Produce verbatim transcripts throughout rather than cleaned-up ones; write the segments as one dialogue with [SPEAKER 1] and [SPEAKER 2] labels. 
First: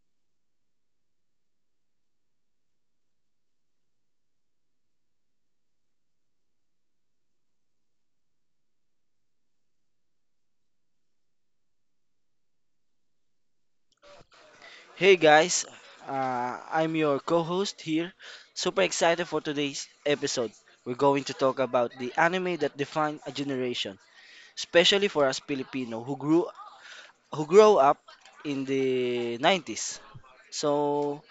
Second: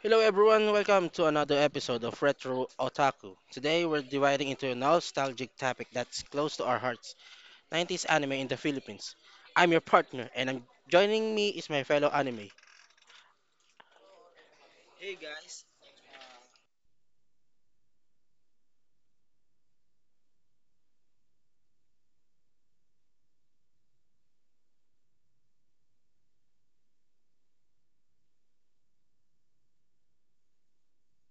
[SPEAKER 1] Hello everyone, welcome to another episode of Retro Otaku. Today we're dividing into a nostalgic topic that's close to our hearts, nineties anime in the Philippines. I'm your partner and I'm joining me is my fellow anime.
[SPEAKER 2] Hey guys, uh, I'm your co host here. Super excited for today's episode. We're going to talk about the anime that defined a generation, especially for us Filipino who grew who grow up in the nineties. So,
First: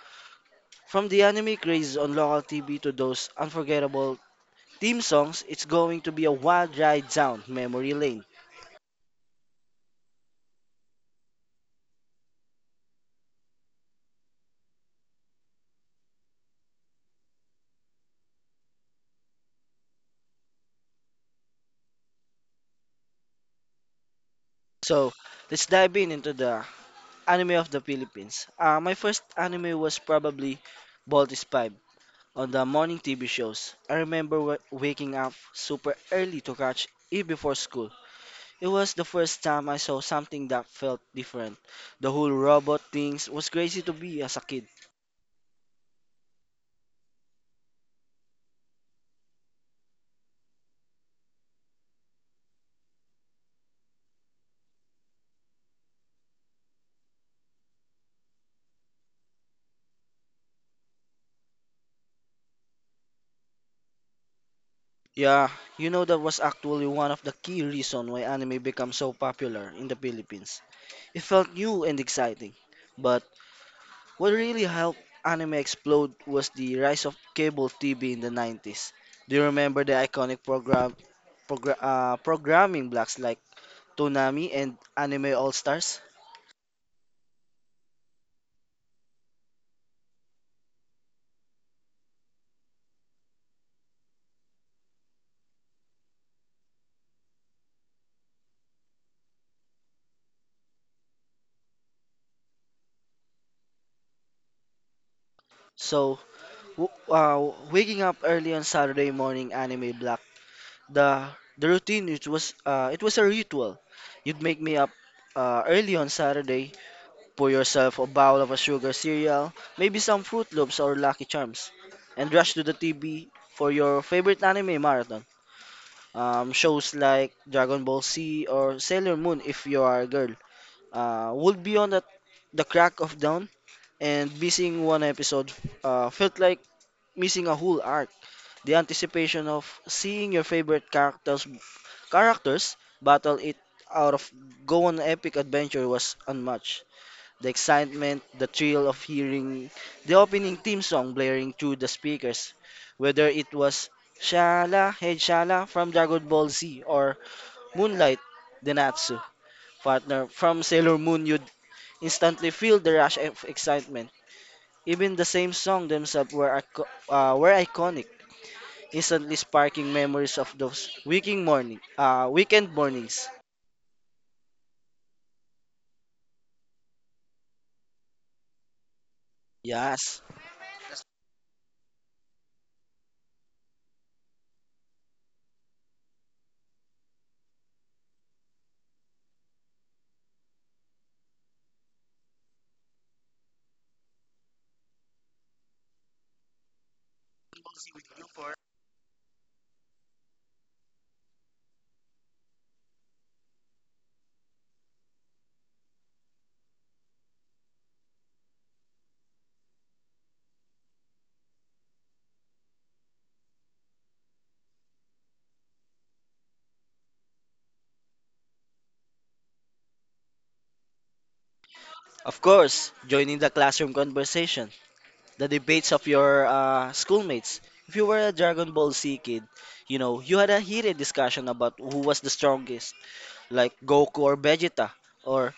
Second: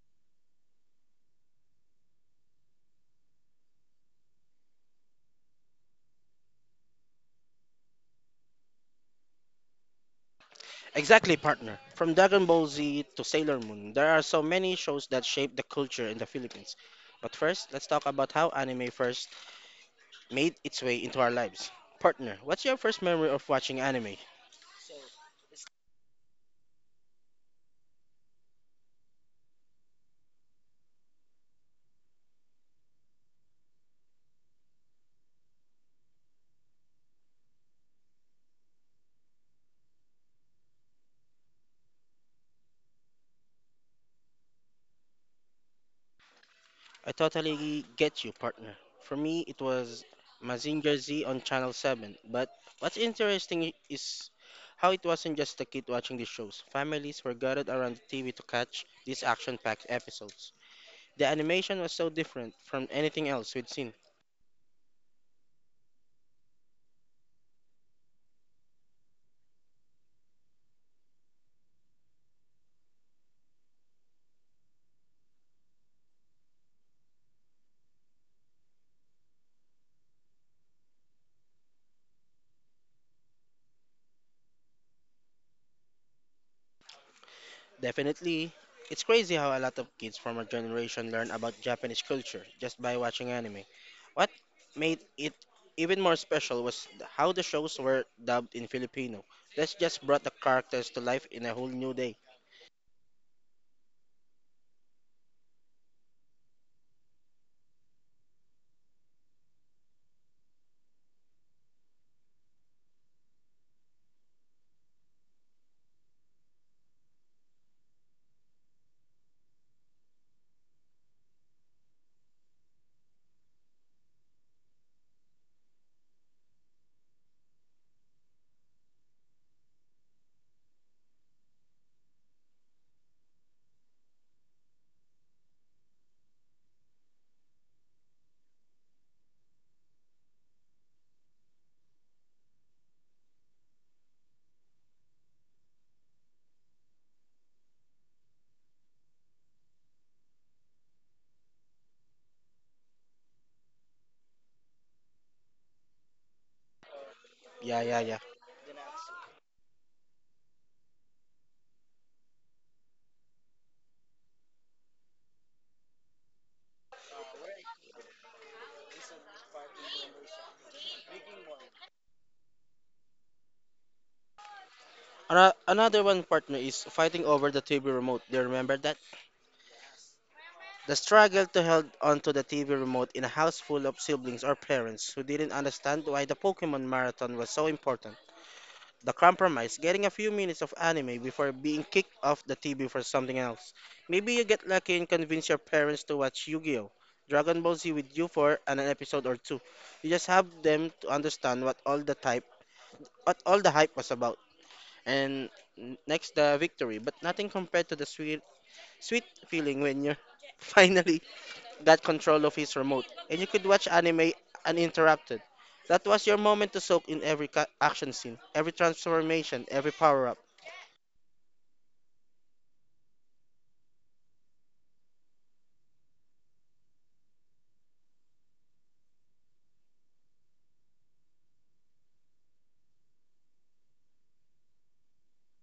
[SPEAKER 2] from the anime crazes on local T V to those unforgettable theme songs, it's going to be a wild ride down memory lane.
[SPEAKER 1] Exactly, partner. From Dragon Ball Z to Sailor Moon, there are so many shows that shape the culture in the Philippines. But first, let's talk about how anime first made its way into our lives. Partner, what's your first memory of watching anime?
[SPEAKER 2] So, let's dive in into the anime of the Philippines. Uh, my first anime was probably Bolt is on the morning T V shows. I remember w- waking up super early to catch E before school. It was the first time I saw something that felt different. The whole robot things was crazy to be as a kid.
[SPEAKER 1] I totally get you, partner. For me, it was Mazinger Z on Channel seven. But what's interesting is how it wasn't just the kid watching the shows. Families were gathered around the T V to catch these action-packed episodes. The animation was so different from anything else we'd seen.
[SPEAKER 2] Yeah, you know that was actually one of the key reason why anime became so popular in the Philippines. It felt new and exciting. But what really helped anime explode was the rise of cable T V in the nineties. Do you remember the iconic program progra- uh, programming blocks like Toonami, and Anime All Stars.
[SPEAKER 1] Definitely, it's crazy how a lot of kids from our generation learn about Japanese culture just by watching anime. What made it even more special was th- how the shows were dubbed in Filipino. That's just brought the characters to life in a whole new day.
[SPEAKER 2] So, w- uh, waking up early on Saturday morning, Anime block. The the routine it was uh, it was a ritual. You'd make me up uh, early on Saturday, pour yourself a bowl of a sugar cereal, maybe some Fruit Loops or Lucky Charms, and rush to the T V for your favorite anime marathon. Um, shows like Dragon Ball Z or Sailor Moon, if you are a girl, uh, would be on at the crack of dawn and missing one episode uh, felt like missing a whole arc. The anticipation of seeing your favorite characters characters battle it out of go on epic adventure was unmatched. The excitement, the thrill of hearing the opening theme song blaring through the speakers, whether it was Shala Head Shala from Dragon Ball Z or
[SPEAKER 1] Yeah, yeah,
[SPEAKER 2] Moonlight
[SPEAKER 1] yeah.
[SPEAKER 2] Denatsu partner from Sailor Moon, you'd instantly feel the rush of excitement even the same song themselves were, ico- uh, were iconic, instantly sparking memories of those weekend morning, uh, weekend mornings.
[SPEAKER 1] Ano- Another one, partner, is fighting over the T V remote. Do you remember that?
[SPEAKER 2] Yes,
[SPEAKER 1] The struggle to hold onto the T V remote in a house full of siblings or parents who didn't understand why the Pokemon marathon was so important. The compromise, getting a few minutes of anime before being kicked off the T V for something else. Maybe you get lucky and convince your parents to watch Yu-Gi-Oh! Dragon Ball Z with you for an episode or two. You just have them to understand what all the type what all the hype was about. And n- next the victory, but nothing compared to the sweet sweet feeling when you finally got control of his remote and you could watch anime uninterrupted. That was your moment to soak in every ca- action scene, every transformation, every power up.
[SPEAKER 2] of course, joining the classroom conversation, the debates of your uh, schoolmates. If you were a Dragon Ball Z kid, you know, you had a heated discussion about who was the strongest, like Goku or Vegeta, or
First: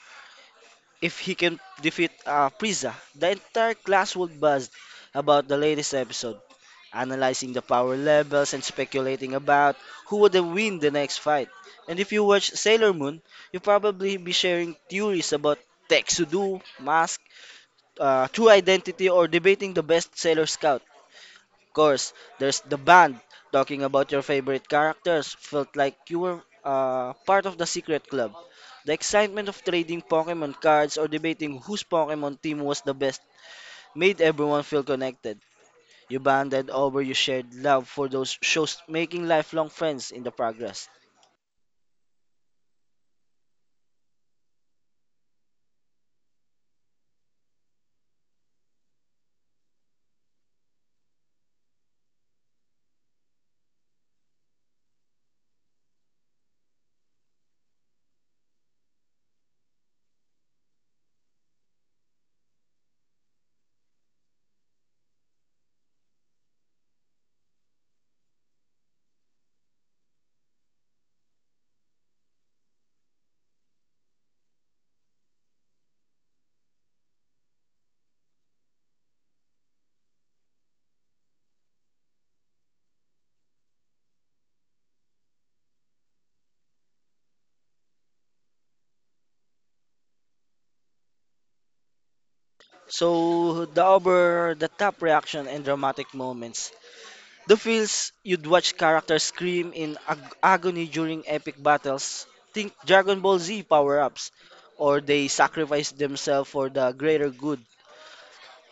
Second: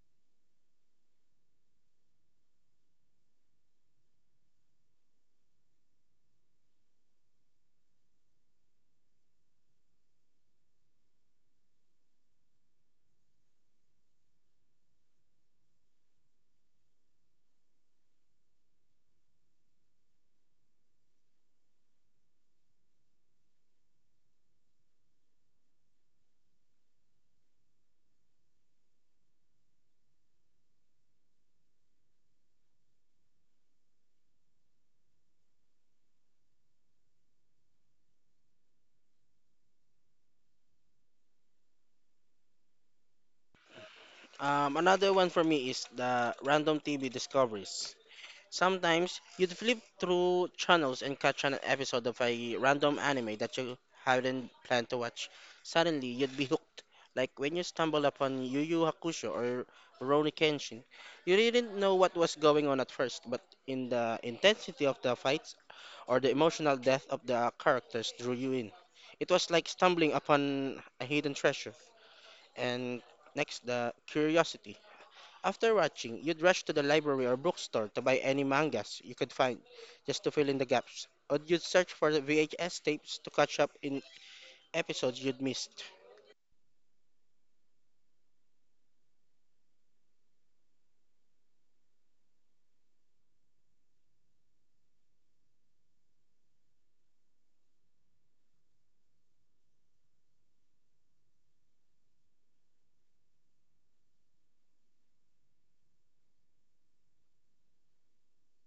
[SPEAKER 2] if he can defeat uh, Frieza. The entire class would buzz about the latest episode, analyzing the power levels, and speculating about who would win the next fight. And if you watch Sailor Moon, you'll probably be sharing theories about Tetsudou, Mask, uh, True Identity, or debating the best Sailor Scout. Of course, there's the band talking about your favorite characters. Felt like you were uh, part of the secret club. The excitement of trading Pokemon cards or debating whose Pokemon team was the best made everyone feel connected. You bonded over your shared love for those shows, making lifelong friends in the progress.
[SPEAKER 1] Um, another one for me is the random T V discoveries. Sometimes you'd flip through channels and catch an episode of a random anime that you hadn't planned to watch. Suddenly, you'd be hooked. Like when you stumble upon Yu Yu Hakusho or Rurouni Kenshin. You didn't know what was going on at first, but in the intensity of the fights or the emotional depth of the characters drew you in. It was like stumbling upon a hidden treasure. And next, the curiosity. After watching, you'd rush to the library or bookstore to buy any mangas you could find just to fill in the gaps, or you'd search for the V H S tapes to catch up in episodes you'd missed.
[SPEAKER 2] So the over the top reaction and dramatic moments. The feels you'd watch characters scream in ag- agony during epic battles. Think Dragon Ball Z power ups, or they sacrifice themselves for the greater good.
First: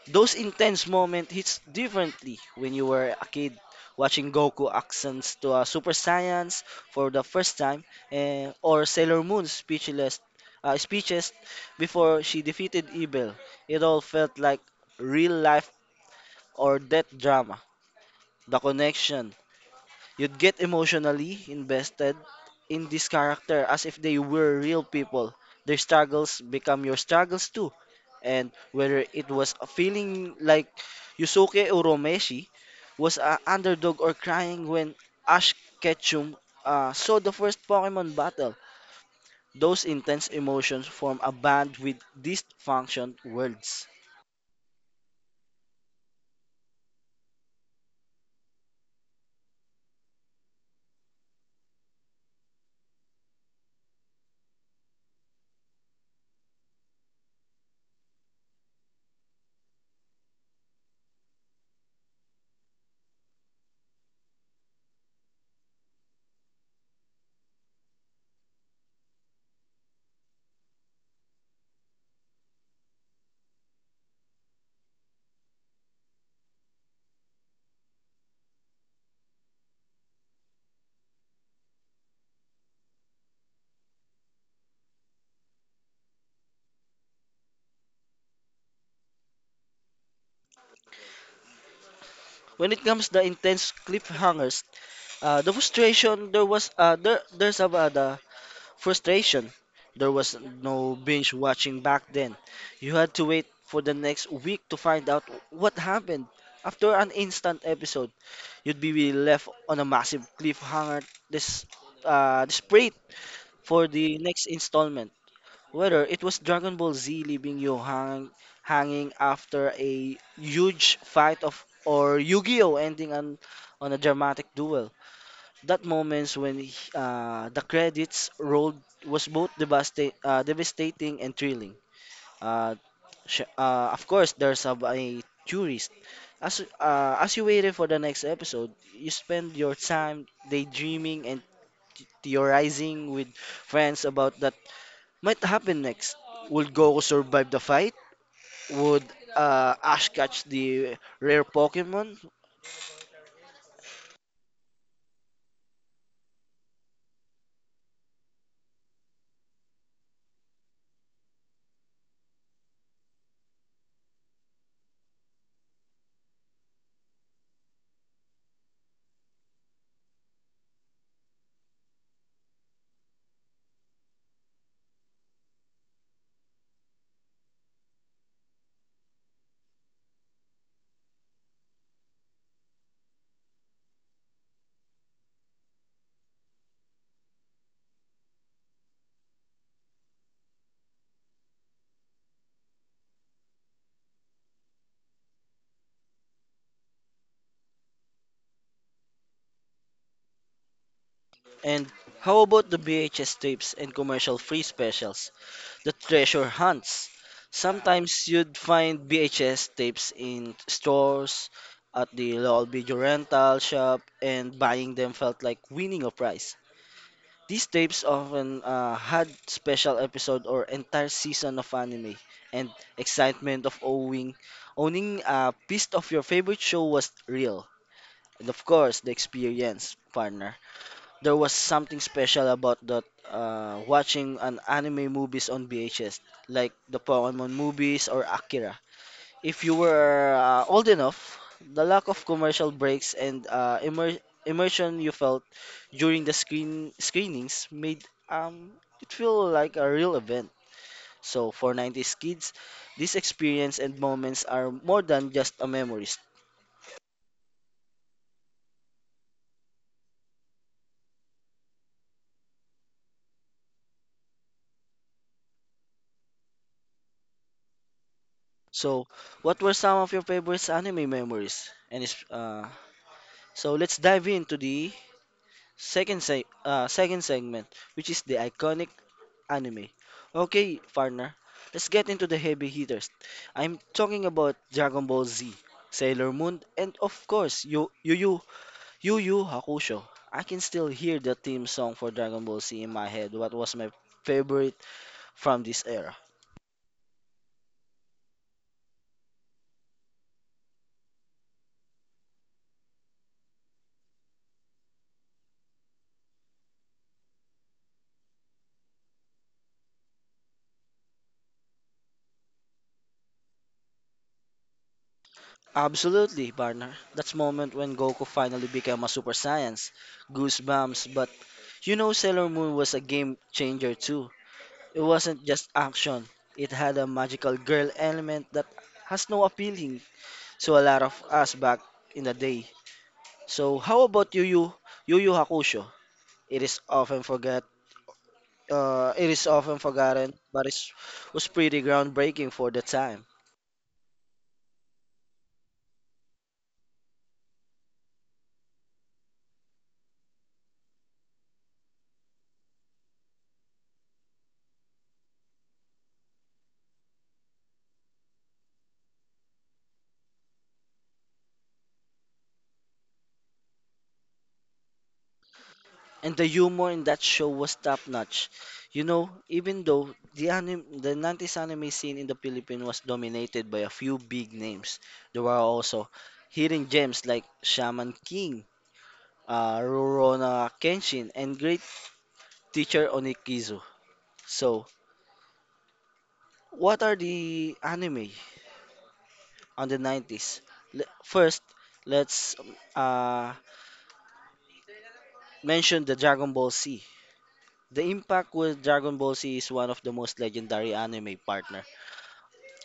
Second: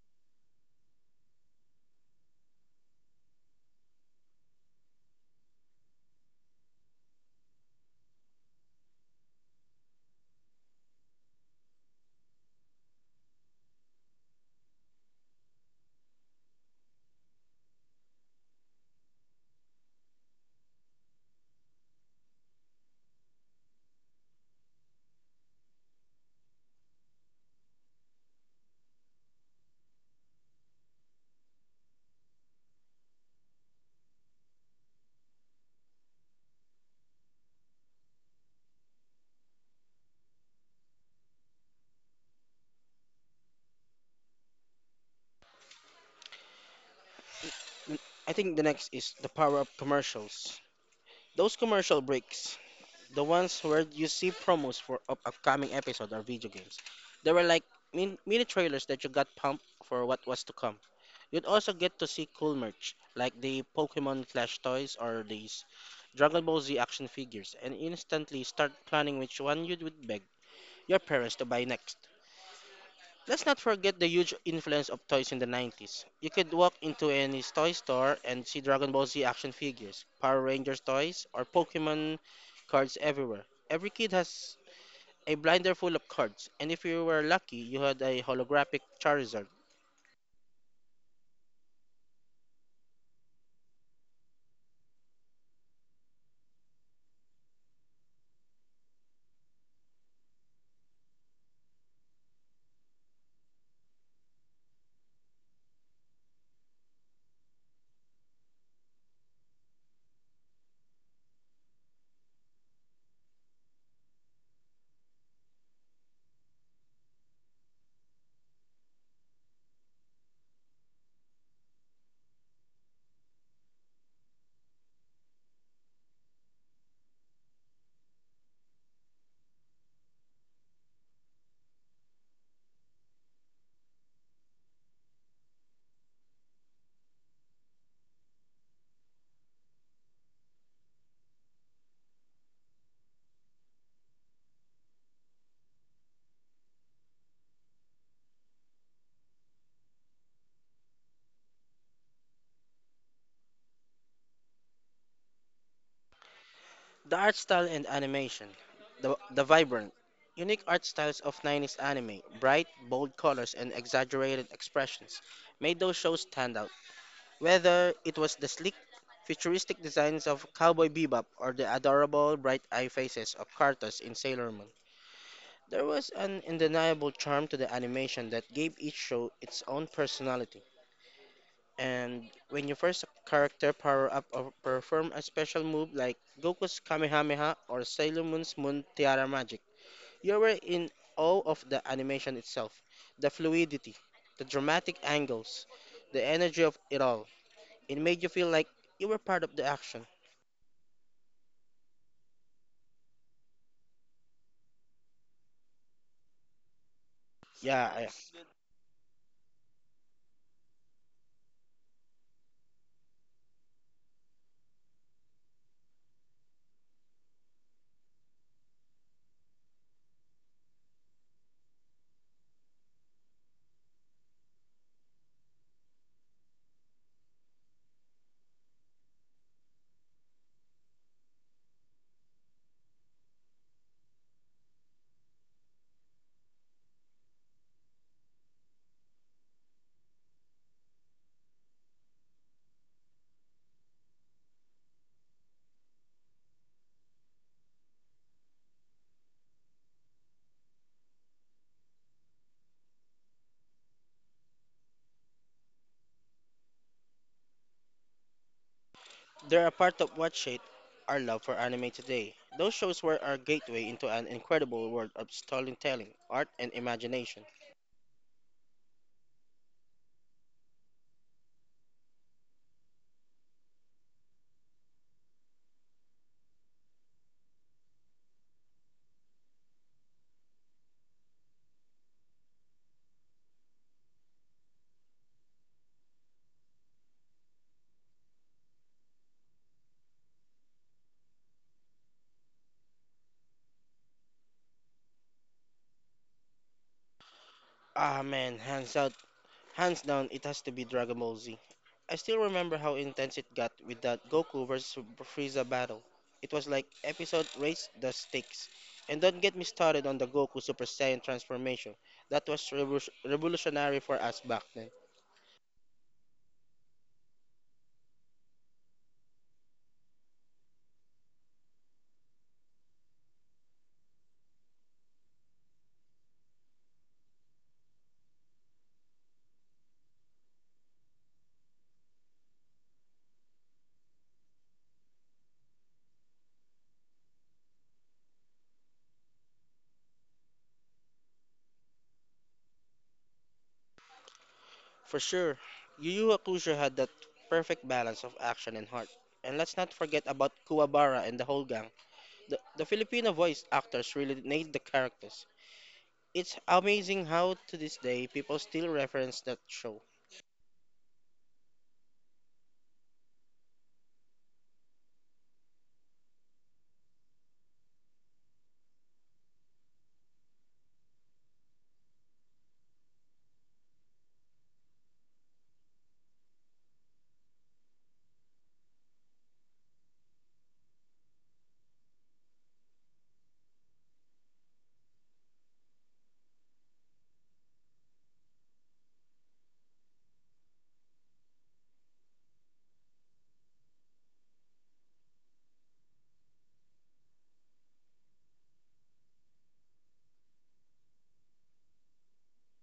[SPEAKER 2] Those intense moments hits differently when you were a kid watching Goku accents to a Super Saiyans for the first time eh, or Sailor Moon's speechless uh, speeches before she defeated evil. It all felt like real life or death drama. The connection you'd get emotionally invested in this character as if they were real people. Their struggles become your struggles too. And whether it was a feeling like Yusuke Urameshi was an underdog or crying when Ash Ketchum uh, saw the first Pokemon battle, those intense emotions form a band with dysfunction words.
[SPEAKER 1] I think the next is the power of commercials. Those commercial breaks, the ones where you see promos for up- upcoming episode or video games, they were like min- mini trailers that you got pumped for what was to come. You'd also get to see cool merch like the Pokemon plush toys or these Dragon Ball Z action figures, and instantly start planning which one you would beg your parents to buy next. Let's not forget the huge influence of toys in the nineties. You could walk into any toy store and see Dragon Ball Z action figures, Power Rangers toys, or Pokemon cards everywhere. Every kid has a blinder full of cards, and if you were lucky, you had a holographic Charizard.
[SPEAKER 2] When it comes to the intense cliffhangers, uh, the frustration there was uh, there, there's about the Frustration. There was no binge watching back then. You had to wait for the next week to find out what happened. After an instant episode, you'd be left on a massive cliffhanger this uh desperate for the next installment. Whether it was Dragon Ball Z leaving you hang, hanging after a huge fight of or Yu-Gi-Oh ending on on a dramatic duel. That moments when he- uh, the credits rolled was both devasta- uh, devastating and thrilling. Uh, sh- uh, of course, there's a, a tourist. As uh, as you waited for the next episode, you spend your time daydreaming and theorizing with friends about that might happen next. Would Goku survive the fight? Would uh, Ash catch the rare Pokemon?
[SPEAKER 1] The art style and animation. The, the vibrant, unique art styles of nineties anime, bright, bold colors, and exaggerated expressions, made those shows stand out. Whether it was the sleek, futuristic designs of Cowboy Bebop or the adorable, bright eye faces of Cartus in Sailor Moon, there was an undeniable charm to the animation that gave each show its own personality. And when you first character power up or perform a special move like Goku's Kamehameha or Sailor Moon's Moon Tiara magic, you were in awe of the animation itself, the fluidity, the dramatic angles, the energy of it all. It made you feel like you were part of the action.
[SPEAKER 2] And how about the B H S tapes and commercial free specials? The treasure hunts.
[SPEAKER 1] Yeah, I-
[SPEAKER 2] Sometimes you'd find B H S tapes in stores, at the local video rental shop, and buying them felt like winning a prize. These tapes often uh, had special episode or entire season of anime, and excitement of owning owning a piece of your favorite show was real. And of course, the experience, partner. There was something special about that uh, watching an anime movies on V H S, like the Pokemon movies or Akira. If you were uh, old enough, the lack of commercial breaks and uh, immer- immersion you felt during the screen screenings made um, it feel like a real event. So for nineties kids, these experience and moments are more than just a memories.
[SPEAKER 1] they're a part of what shaped our love for anime today. Those shows were our gateway into an incredible world of storytelling, art, and imagination.
[SPEAKER 2] So, what were some of your favorite anime memories? And is uh, So let's dive into the second se- uh, second segment, which is the iconic anime. Okay, partner, let's get into the heavy hitters. I'm talking about Dragon Ball Z, Sailor Moon, and of course, Yu Yu Yu Yu Yu Hakusho. I can still hear the theme song for Dragon Ball Z in my head. What was my favorite from this era?
[SPEAKER 1] Ah man, hands out hands down, it has to be Dragon Ball Z. I still remember how intense it got with that Goku versus Frieza battle. It was like episode Race the Stakes. And don't get me started on the Goku Super Saiyan transformation. That was revo- revolutionary for us back then.
[SPEAKER 2] Absolutely, partner. That's moment when Goku finally became a Super Saiyan. Goosebumps, but you know Sailor Moon was a game changer too. It wasn't just action. It had a magical girl element that has no appealing to a lot of us back in the day. So how about Yu Yu Yu Yu Hakusho? It is often forget uh, it is often forgotten, but it was pretty groundbreaking for the time.
[SPEAKER 1] For sure, Yu Yu Hakusho had that perfect balance of action and heart. And let's not forget about Kuwabara and the whole gang. The, the Filipino voice actors really nailed the characters. It's amazing how to this day people still reference that show.
[SPEAKER 2] And the humor in that show was top notch. You know, even though the anim- the nineties anime scene in the Philippines was dominated by a few big names, there were also hidden gems like Shaman King, uh, Rurouni Kenshin, and great teacher Onikizu. So, what are the anime on the nineties? Le- First, let's uh, mention the Dragon Ball Z. The impact with Dragon Ball Z is one of the most legendary anime partner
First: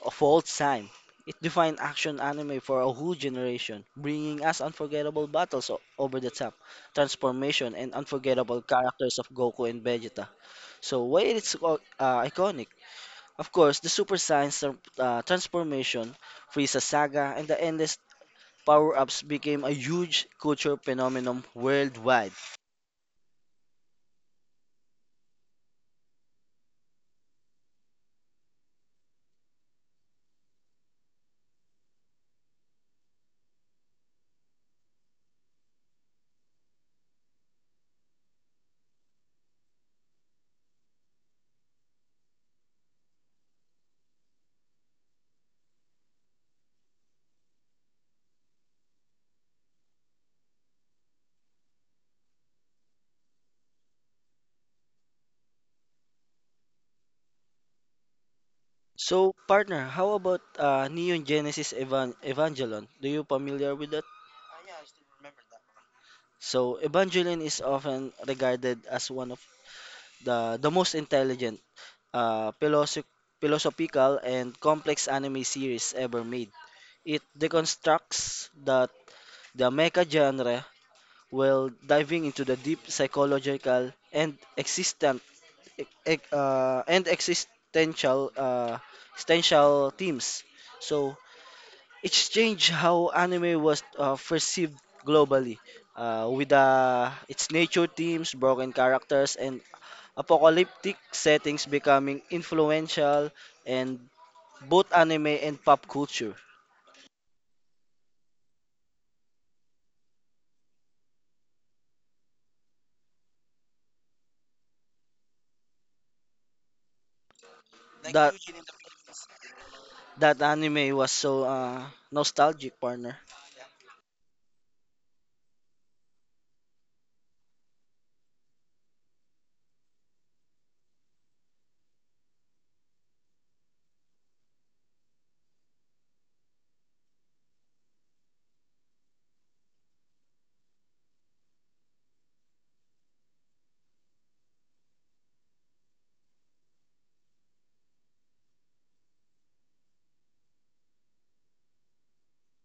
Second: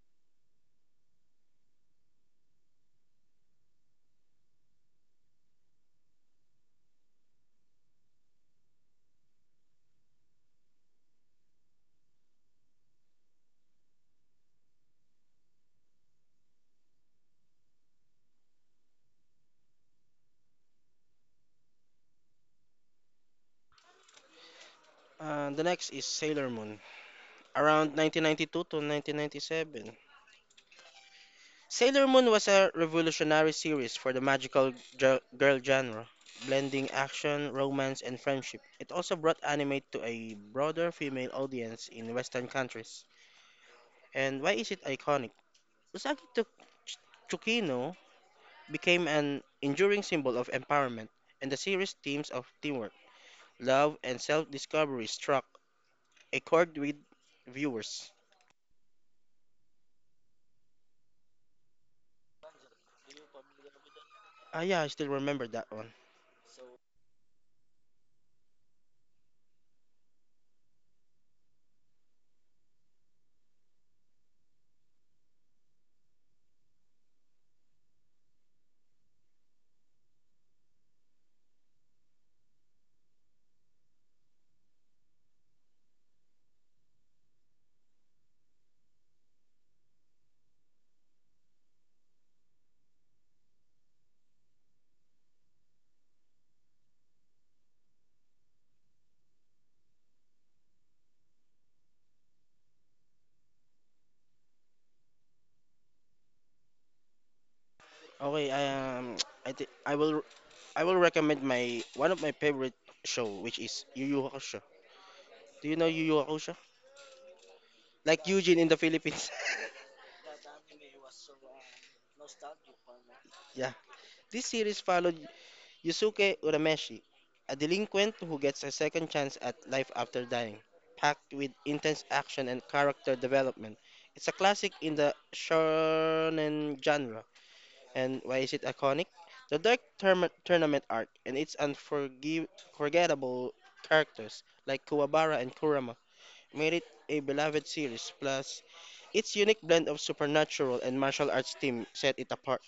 [SPEAKER 2] of all time. It defined action anime for a whole generation, bringing us unforgettable battles o- over the top, transformation, and unforgettable characters of Goku and Vegeta. So why it's uh, iconic? Of course, the Super Saiyan tran- uh, transformation, Frieza saga, and the endless power-ups became a huge culture phenomenon worldwide.
[SPEAKER 1] Uh, the next is Sailor Moon, around nineteen ninety-two to nineteen ninety-seven. Sailor Moon was a revolutionary series for the magical gir- girl genre, blending action, romance, and friendship. It also brought anime to a broader female audience in Western countries. And why is it iconic? Usagi Tok- Ch- Tsukino became an enduring symbol of empowerment, and the series' themes of teamwork, love, and self-discovery struck a chord with viewers.
[SPEAKER 2] So, partner, how about uh, Neon Genesis Evan- Evangelion? Do you familiar with that?
[SPEAKER 1] Ah, yeah, I still remember that one.
[SPEAKER 2] So, Evangelion is often regarded as one of the the most intelligent, uh, philosoph- philosophical and complex anime series ever made. It deconstructs the the mecha genre while diving into the deep psychological and existent e- e- uh, and existential uh, existential themes. So it changed how anime was uh, perceived globally, uh, with uh, its nature themes, broken characters, and apocalyptic settings becoming influential in both anime and pop culture.
[SPEAKER 1] Okay, I, um, I think I will, I will recommend my one of my favorite show, which is Yu Yu Hakusho. Do you know Yu Yu Hakusho? Like
[SPEAKER 2] That
[SPEAKER 1] Eugene in the Philippines.
[SPEAKER 2] that anime was so uh, nostalgic, partner.
[SPEAKER 1] Yeah. This series followed Yusuke Urameshi, a delinquent who gets a second chance at life after dying, packed with intense action and character development. It's a classic in the shonen genre, and why is it iconic? The dark term- tournament arc and its unforgettable characters like Kuwabara and Kurama made it a beloved series, plus its unique blend of supernatural and martial arts theme set it apart.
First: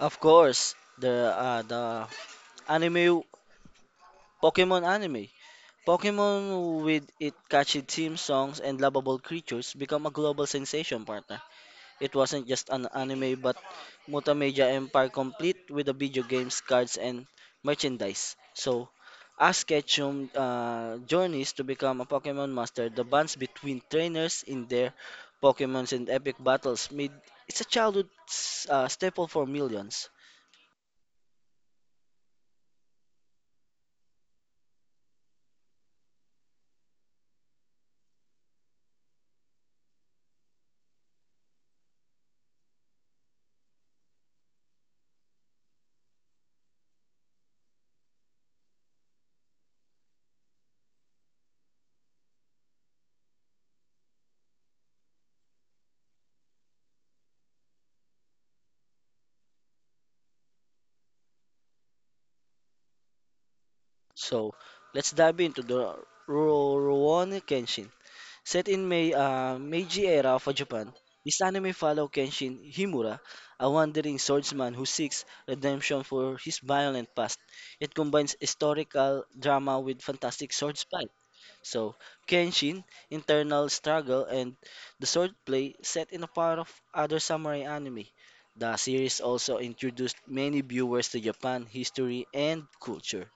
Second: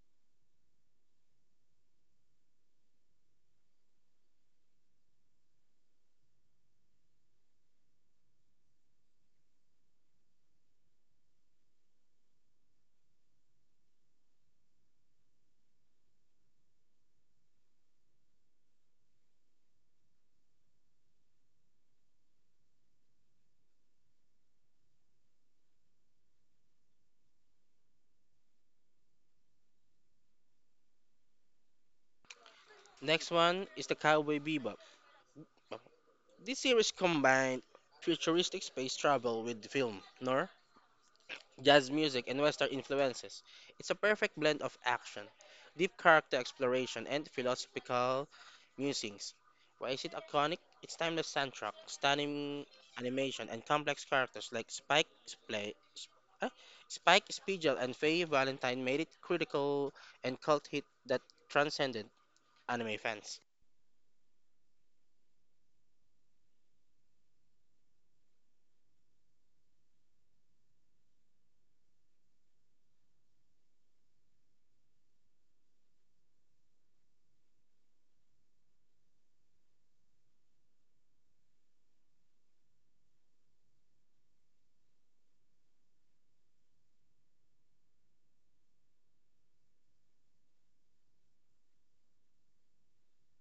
[SPEAKER 2] Of course, the uh, the anime Pokemon anime. Pokemon with its catchy theme songs and lovable creatures become a global sensation, partner. It wasn't just an anime but multimedia empire complete with the video games, cards, and merchandise. So, as Ketchum uh, journeys to become a Pokemon master, the bonds between trainers in their Pokemons and epic battles made it's a childhood s- uh, staple for millions.
[SPEAKER 1] Next one is the Cowboy Bebop. This series combined futuristic space travel with film, nor jazz music and western influences. It's a perfect blend of action, deep character exploration, and philosophical musings. Why is it iconic? Its timeless soundtrack, stunning animation, and complex characters like Spike, Splay, Sp- ah, Spike Spiegel, and Faye Valentine made it critical and cult hit that transcended anime fans.
[SPEAKER 2] So, let's dive into the Rurouni Kenshin. Set in Mei, uh, Meiji era of Japan, this anime follows Kenshin Himura, a wandering swordsman who seeks redemption for his violent past. It combines historical drama with fantastic sword fight. So, Kenshin, internal struggle, and the sword play set in a part of other samurai anime. The series also introduced many viewers to Japan history and culture.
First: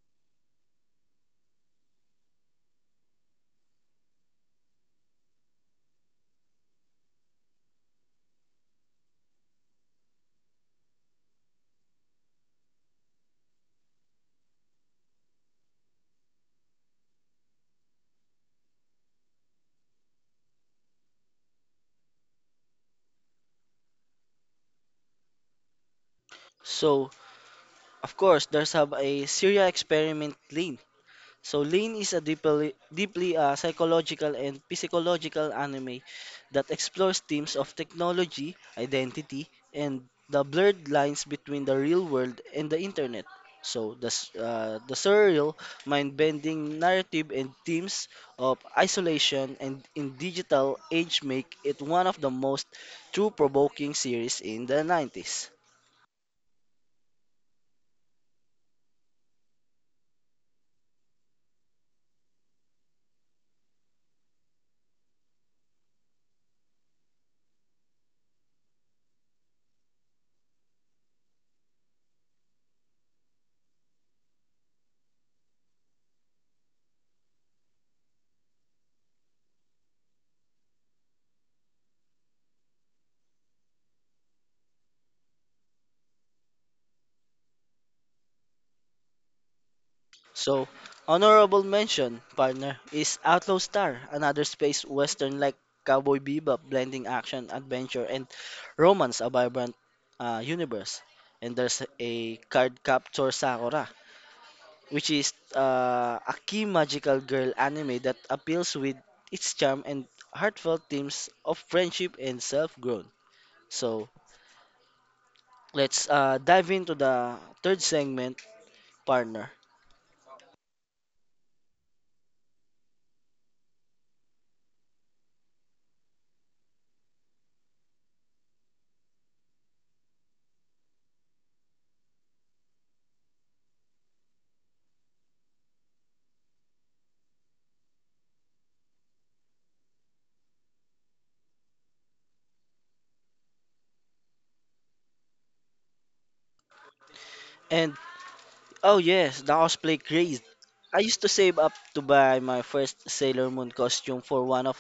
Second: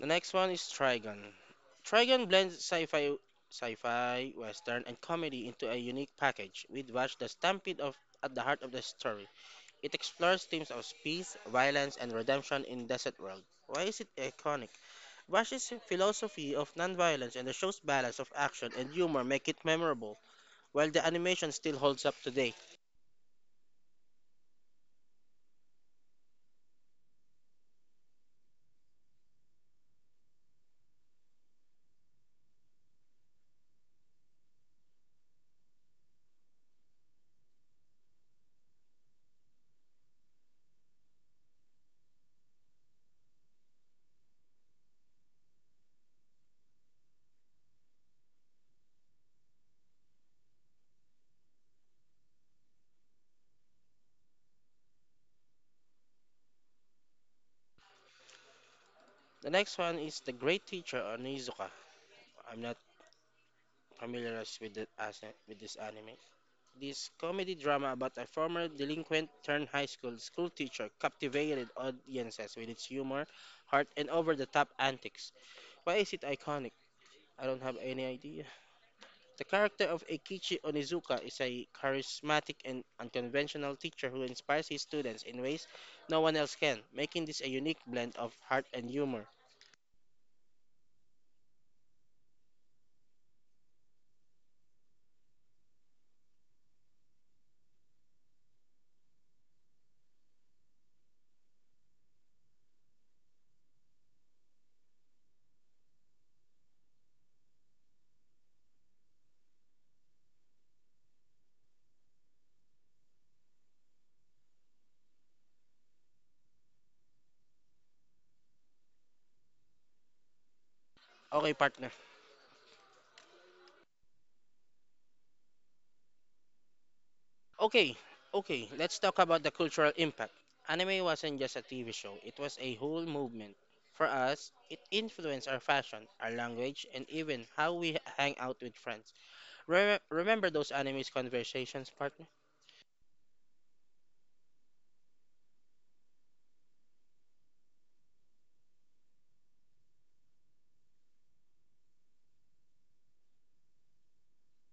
[SPEAKER 1] The next one is Trigon. Trigon blends sci-fi, sci-fi, western, and comedy into a unique package with Watch the Stampede of at the heart of the story. It explores themes of peace, violence, and redemption in desert world. Why is it iconic? Wash's philosophy of nonviolence and the show's balance of action and humor make it memorable, while the animation still holds up today.
[SPEAKER 2] So, of course, there's have a serial experiment lane. So Lane is a deeply, deeply uh, psychological and physiological anime that explores themes of technology, identity, and the blurred lines between the real world and the internet. So the, s- uh, the surreal, mind-bending narrative and themes of isolation and in digital age make it one of the most true provoking series in the nineties.
[SPEAKER 1] The next one is The Great Teacher Onizuka. I'm not familiarized with, the, as, with this anime. This comedy drama about a former delinquent turned high school school teacher captivated audiences with its humor, heart, and over the top antics. Why is it iconic? I don't have any idea. The character of Eikichi Onizuka is a charismatic and unconventional teacher who inspires his students in ways no one else can, making this a unique blend of heart and humor.
[SPEAKER 2] So, honorable mention, partner, is Outlaw Star, another space western like Cowboy Bebop, blending action, adventure, and romance, a vibrant uh, universe. And there's a card capture Sakura, which is uh, a key magical girl anime that appeals with its charm and heartfelt themes of friendship and self-growth. So, let's uh, dive into the third segment, partner.
[SPEAKER 1] Okay, partner. Okay, okay, let's talk about the cultural impact. Anime wasn't just a T V show, it was a whole movement. For us, it influenced our fashion, our language, and even how we hang out with friends. Re- remember those anime conversations, partner?
[SPEAKER 2] And Oh yes, the cosplay craze. I used to save up to buy my first Sailor Moon costume for one of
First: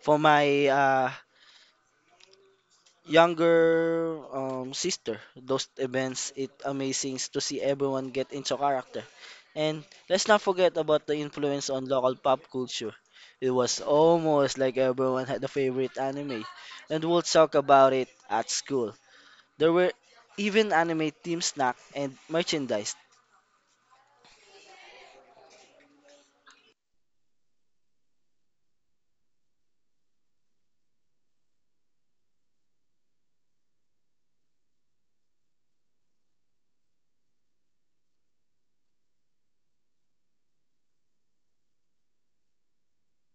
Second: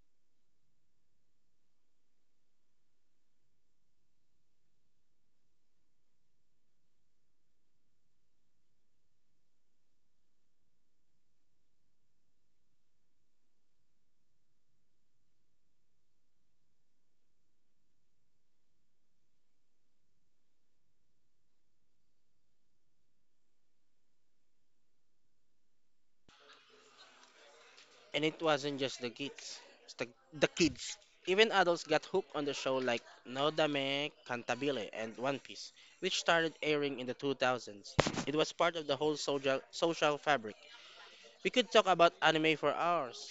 [SPEAKER 2] for my uh, younger um, sister. Those events, it amazing to see everyone get into character. And let's not forget about the influence on local pop culture. It was almost like everyone had a favorite anime, and we'll talk about it at school. There were even anime team snack and merchandise.
[SPEAKER 1] And it wasn't just the kids, it's the, the kids. Even adults got hooked on the show like No Dame, Cantabile, and One Piece, which started airing in the two thousands. It was part of the whole social, social fabric. We could talk about anime for hours.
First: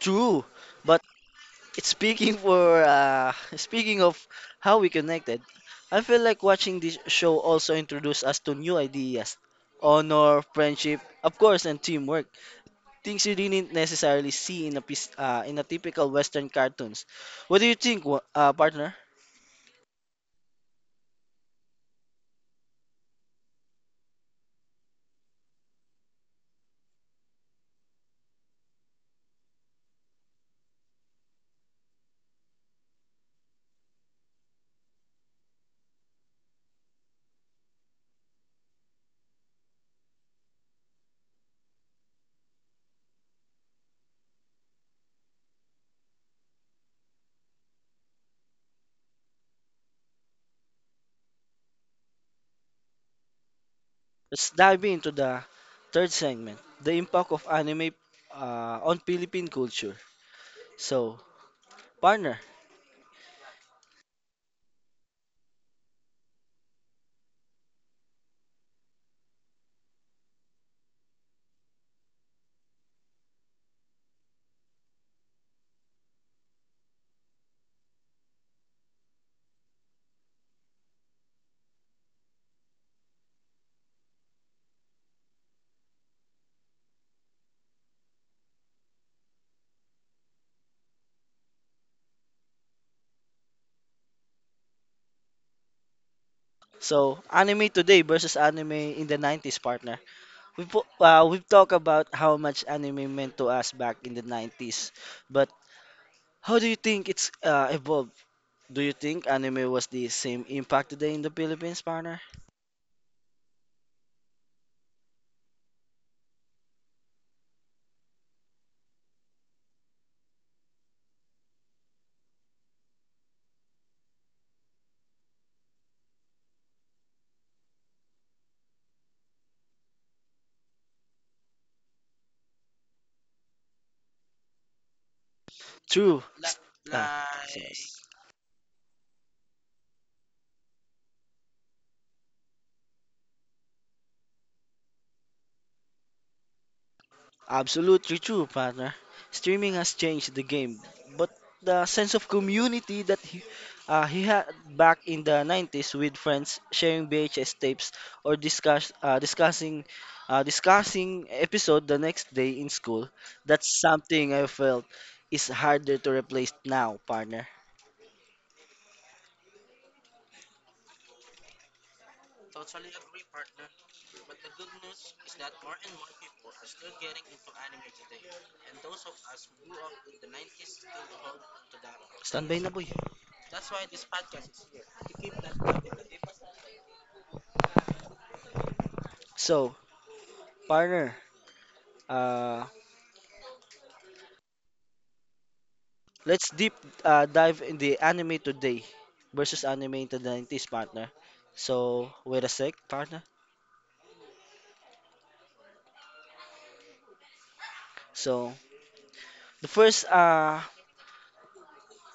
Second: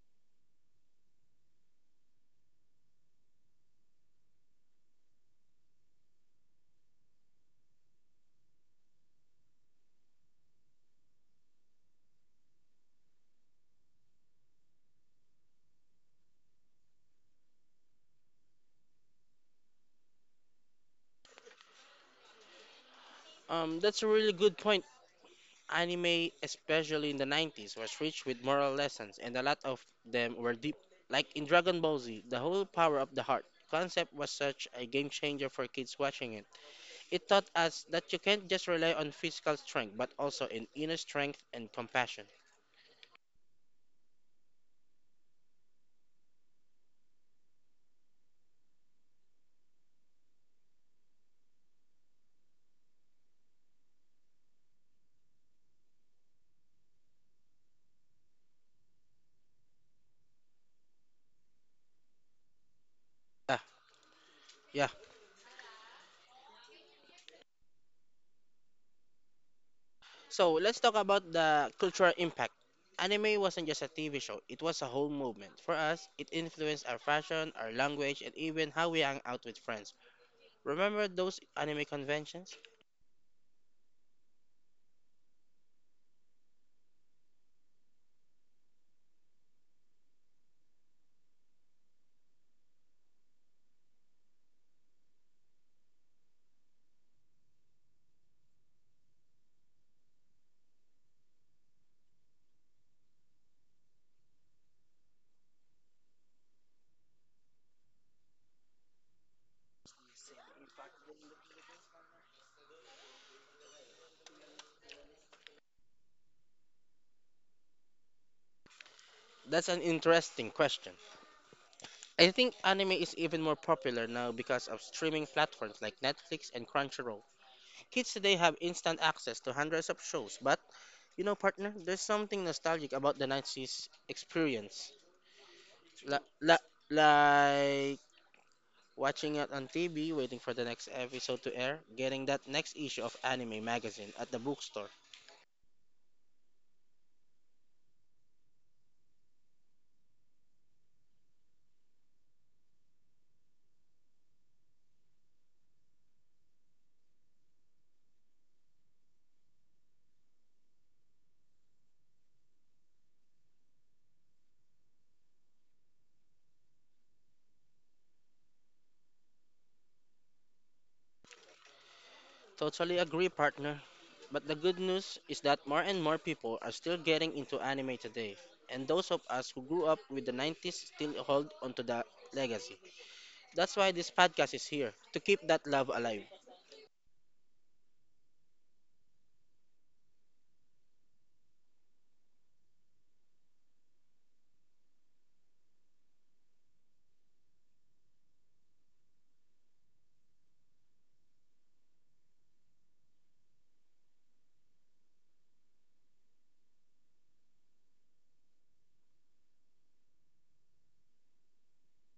[SPEAKER 2] True, but Speaking for uh, speaking of how we connected, I feel like watching this show also introduced us to new ideas, honor, friendship, of course, and teamwork. Things you didn't necessarily see in a piece, uh, in a typical Western cartoons. What do you think, wa- uh, partner?
[SPEAKER 1] Um, that's a really good point. Anime, especially in the nineties, was rich with moral lessons, and a lot of them were deep. Like in Dragon Ball Z, the whole power of the heart concept was such a game changer for kids watching it. It taught us that you can't just rely on physical strength, but also in inner strength and compassion.
[SPEAKER 2] Let's dive into the third segment, the impact of anime uh, on Philippine culture. So, partner,
[SPEAKER 1] Yeah, yeah. So let's talk about the cultural impact. Anime wasn't just a T V show, it was a whole movement. For us, it influenced our fashion, our language, and even how we hang out with friends. Remember those anime conventions?
[SPEAKER 2] so anime today versus anime in the nineties, partner. We've po- uh, we've talked about how much anime meant to us back in the nineties, but how do you think it's uh, evolved? Do you think anime was the same impact today in the Philippines, partner?
[SPEAKER 1] That's an interesting question. I think anime is even more popular now because of streaming platforms like Netflix and Crunchyroll. Kids today have instant access to hundreds of shows, but you know, partner, there's something nostalgic about the nineties experience. La
[SPEAKER 2] True.
[SPEAKER 1] la
[SPEAKER 2] Ah,
[SPEAKER 1] like
[SPEAKER 2] yes.
[SPEAKER 1] watching it on T V, waiting for the next episode to air, getting that next issue of anime magazine at the bookstore.
[SPEAKER 2] Absolutely true, partner. Streaming has changed the game, but the sense of community that he, uh, he had back in the nineties with friends sharing V H S tapes or discuss, uh, discussing uh, discussing episode the next day in school, that's something I felt is harder to replace now, partner.
[SPEAKER 1] Totally agree, partner. But the good news is that more and more people are still getting into anime today. And those of us who grew up with the nineties still hold onto the
[SPEAKER 2] Standby na
[SPEAKER 1] legacy.
[SPEAKER 2] boy.
[SPEAKER 1] That's why this podcast is here, to keep that love alive.
[SPEAKER 2] So, partner, uh, let's deep uh, dive in the anime today versus anime in the nineties, partner. So, wait a sec, partner. So, the first, uh,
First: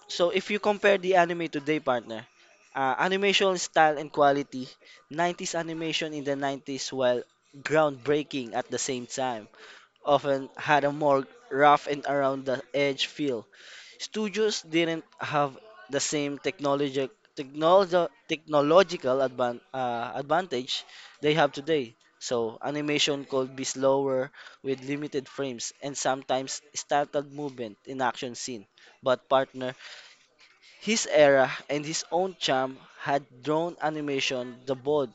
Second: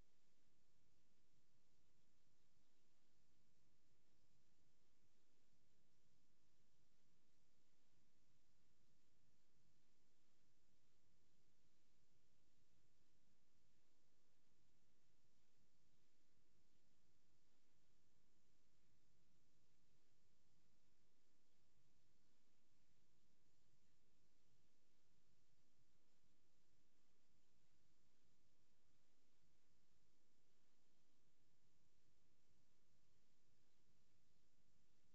[SPEAKER 2] so if you compare the anime today, partner, uh, animation style and quality, nineties animation in the nineties, while groundbreaking at the same time, often had a more rough and around the edge feel. Studios didn't have the same technology, technolog technological advan uh, advantage they have today. So animation could be slower, with limited frames and sometimes startled movement in action scene. But partner, his era and his own charm had drawn animation the bold,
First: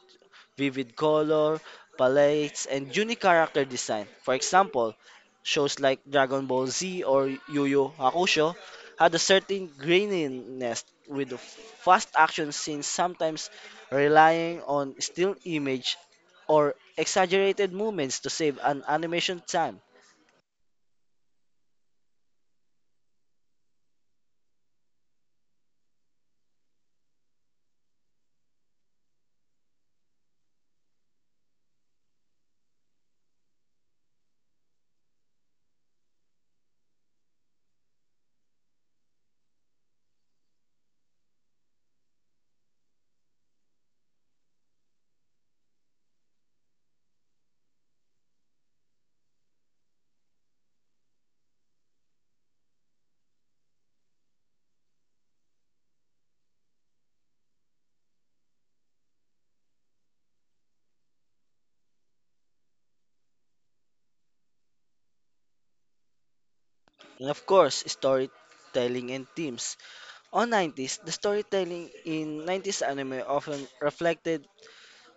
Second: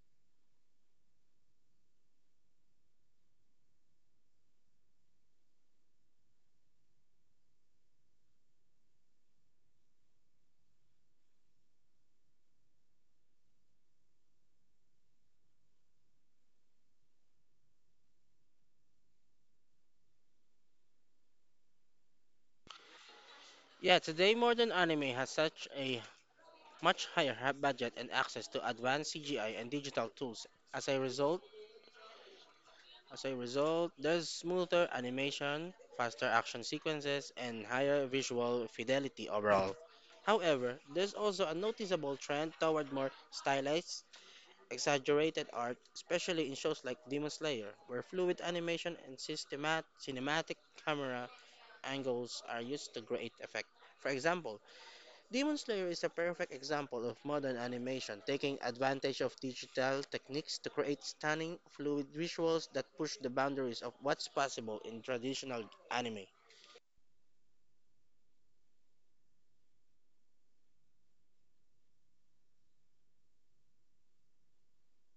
[SPEAKER 2] vivid color palettes, and unique character design. For example, shows like Dragon Ball Z or Yu Yu Hakusho had a certain graininess, with the fast action scenes sometimes relying on still image or exaggerated movements to save an animation time.
[SPEAKER 1] Yeah, today Modern Anime has such a much higher ha- budget and access to advanced C G I and digital tools. As a result, as a result, there's smoother animation, faster action sequences, and higher visual fidelity overall. However, there's also a noticeable trend toward more stylized, exaggerated art, especially in shows like Demon Slayer, where fluid animation and systemat- cinematic camera angles are used to great effect. For example, Demon Slayer is a perfect example of modern animation taking advantage of digital techniques to create stunning, fluid visuals that push the boundaries of what's possible in traditional anime.
[SPEAKER 2] And of course, storytelling and themes. On nineties, the storytelling in nineties anime often reflected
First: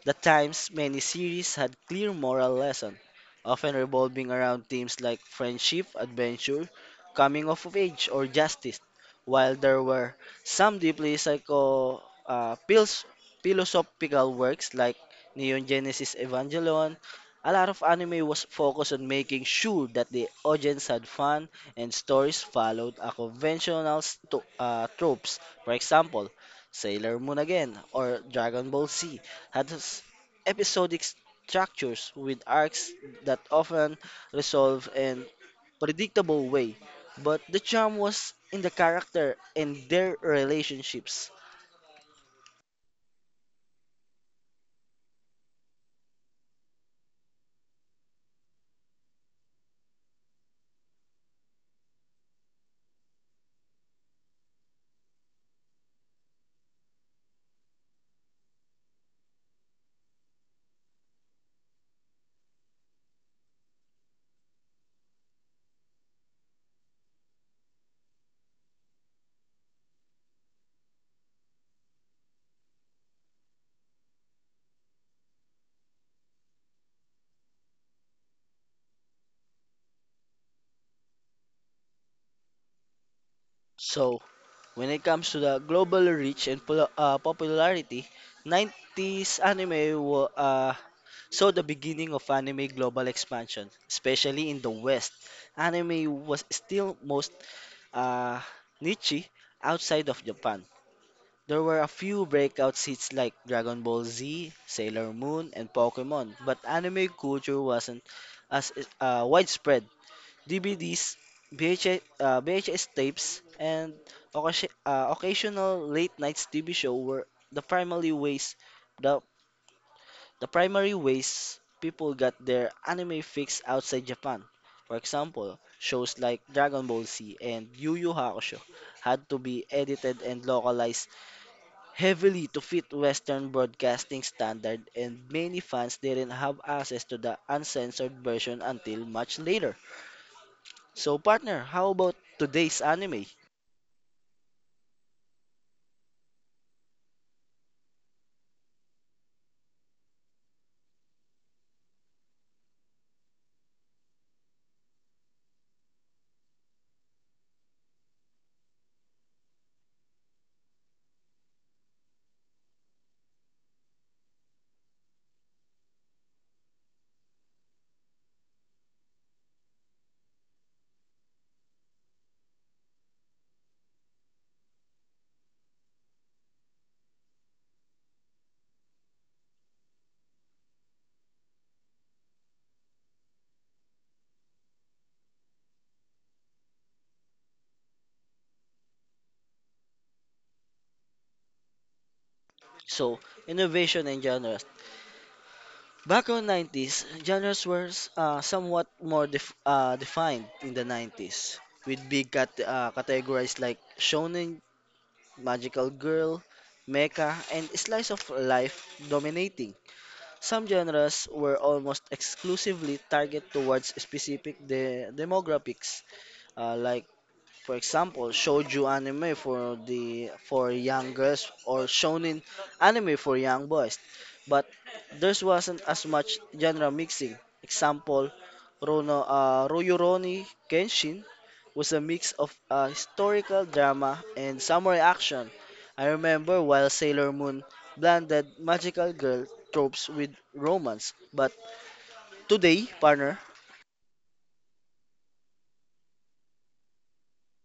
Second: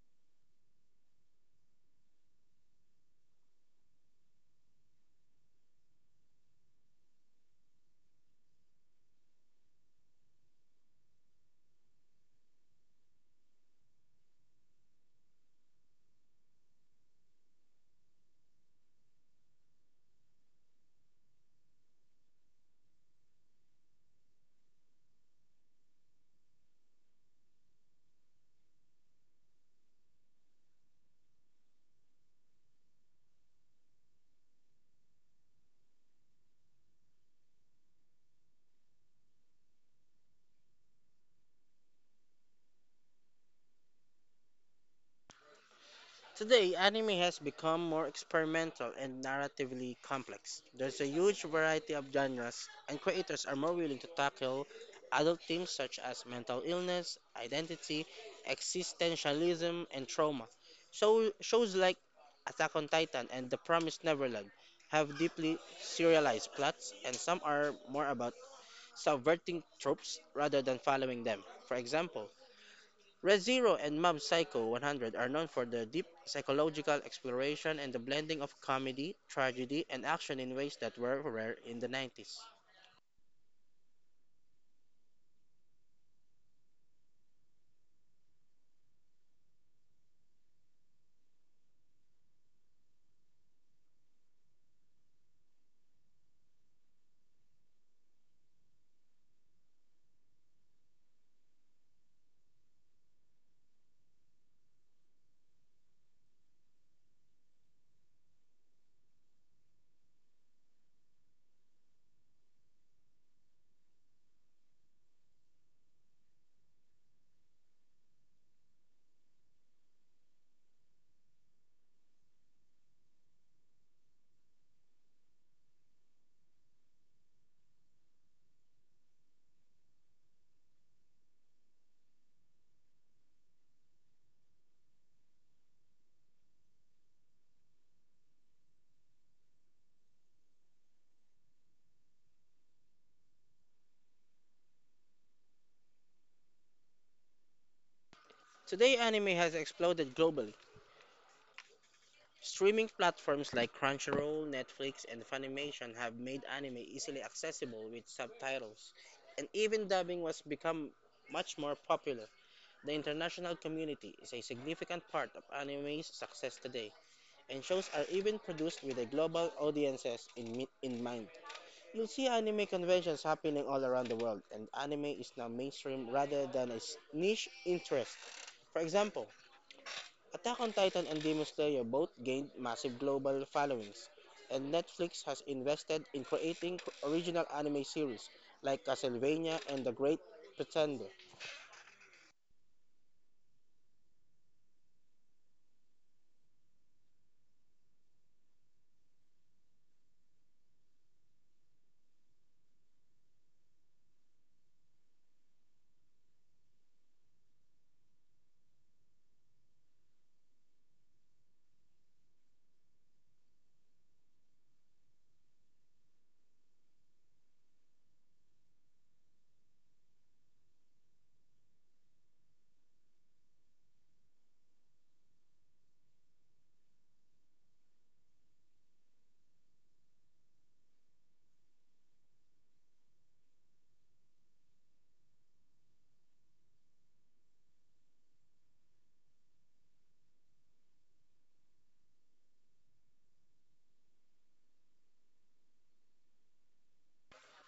[SPEAKER 2] the times. Many series had clear moral lessons, often revolving around themes like friendship, adventure, coming of age, or justice, while there were some deeply psycho, uh, phils- philosophical works like Neon Genesis Evangelion. A lot of anime was focused on making sure that the audience had fun, and stories followed a conventional sto- uh, tropes. For example, Sailor Moon again or Dragon Ball Z adds episodic structures with arcs that often resolve in predictable way. But the charm was in the character and their relationships.
[SPEAKER 1] Today, anime has become more experimental and narratively complex. There's a huge variety of genres, and creators are more willing to tackle adult themes such as mental illness, identity, existentialism, and trauma. So, shows like Attack on Titan and The Promised Neverland have deeply serialized plots, and some are more about subverting tropes rather than following them. For example, Red Zero and Mob Psycho one hundred are known for their deep psychological exploration and the blending of comedy, tragedy, and action in ways that were rare in the nineties.
[SPEAKER 2] So, when it comes to the global reach and pol- uh, popularity, nineties anime wa- uh, saw the beginning of anime global expansion, especially in the West. Anime was still most uh, niche outside of Japan. There were a few breakout hits like Dragon Ball Z, Sailor Moon, and Pokemon, but anime culture wasn't as uh, widespread. D V Ds, V H S, uh, V H S tapes, and occasi- uh, occasional late-night T V show were the primary ways the, the primary ways people got their anime fix outside Japan. For example, shows like Dragon Ball Z and Yu Yu Hakusho had to be edited and localized heavily to fit Western broadcasting standard, and many fans didn't have access to the uncensored version until much later. So partner, how about today's anime?
[SPEAKER 1] Today, anime has exploded globally. Streaming platforms like Crunchyroll, Netflix, and Funimation have made anime easily accessible with subtitles, and even dubbing was become much more popular. The international community is a significant part of anime's success today, and shows are even produced with a global audiences in, mi- in mind. You'll see anime conventions happening all around the world, and anime is now mainstream rather than a s- niche interest. For example, Attack on Titan and Demon Slayer both gained massive global followings, and Netflix has invested in creating original anime series like Castlevania and The Great Pretender.
[SPEAKER 2] So, innovation and genres. Back in nineties, genres were uh, somewhat more def- uh, defined in the nineties, with big cat- uh, categories like shonen, magical girl, mecha, and slice of life dominating. Some genres were almost exclusively targeted towards specific de demographics, uh, like, for example, shoujo anime for the for young girls or shonen anime for young boys. But there wasn't as much genre mixing. Example, Rono, uh, Rurouni Kenshin was a mix of uh, historical drama and samurai action. I remember while Sailor Moon blended magical girl tropes with romance. But today, partner.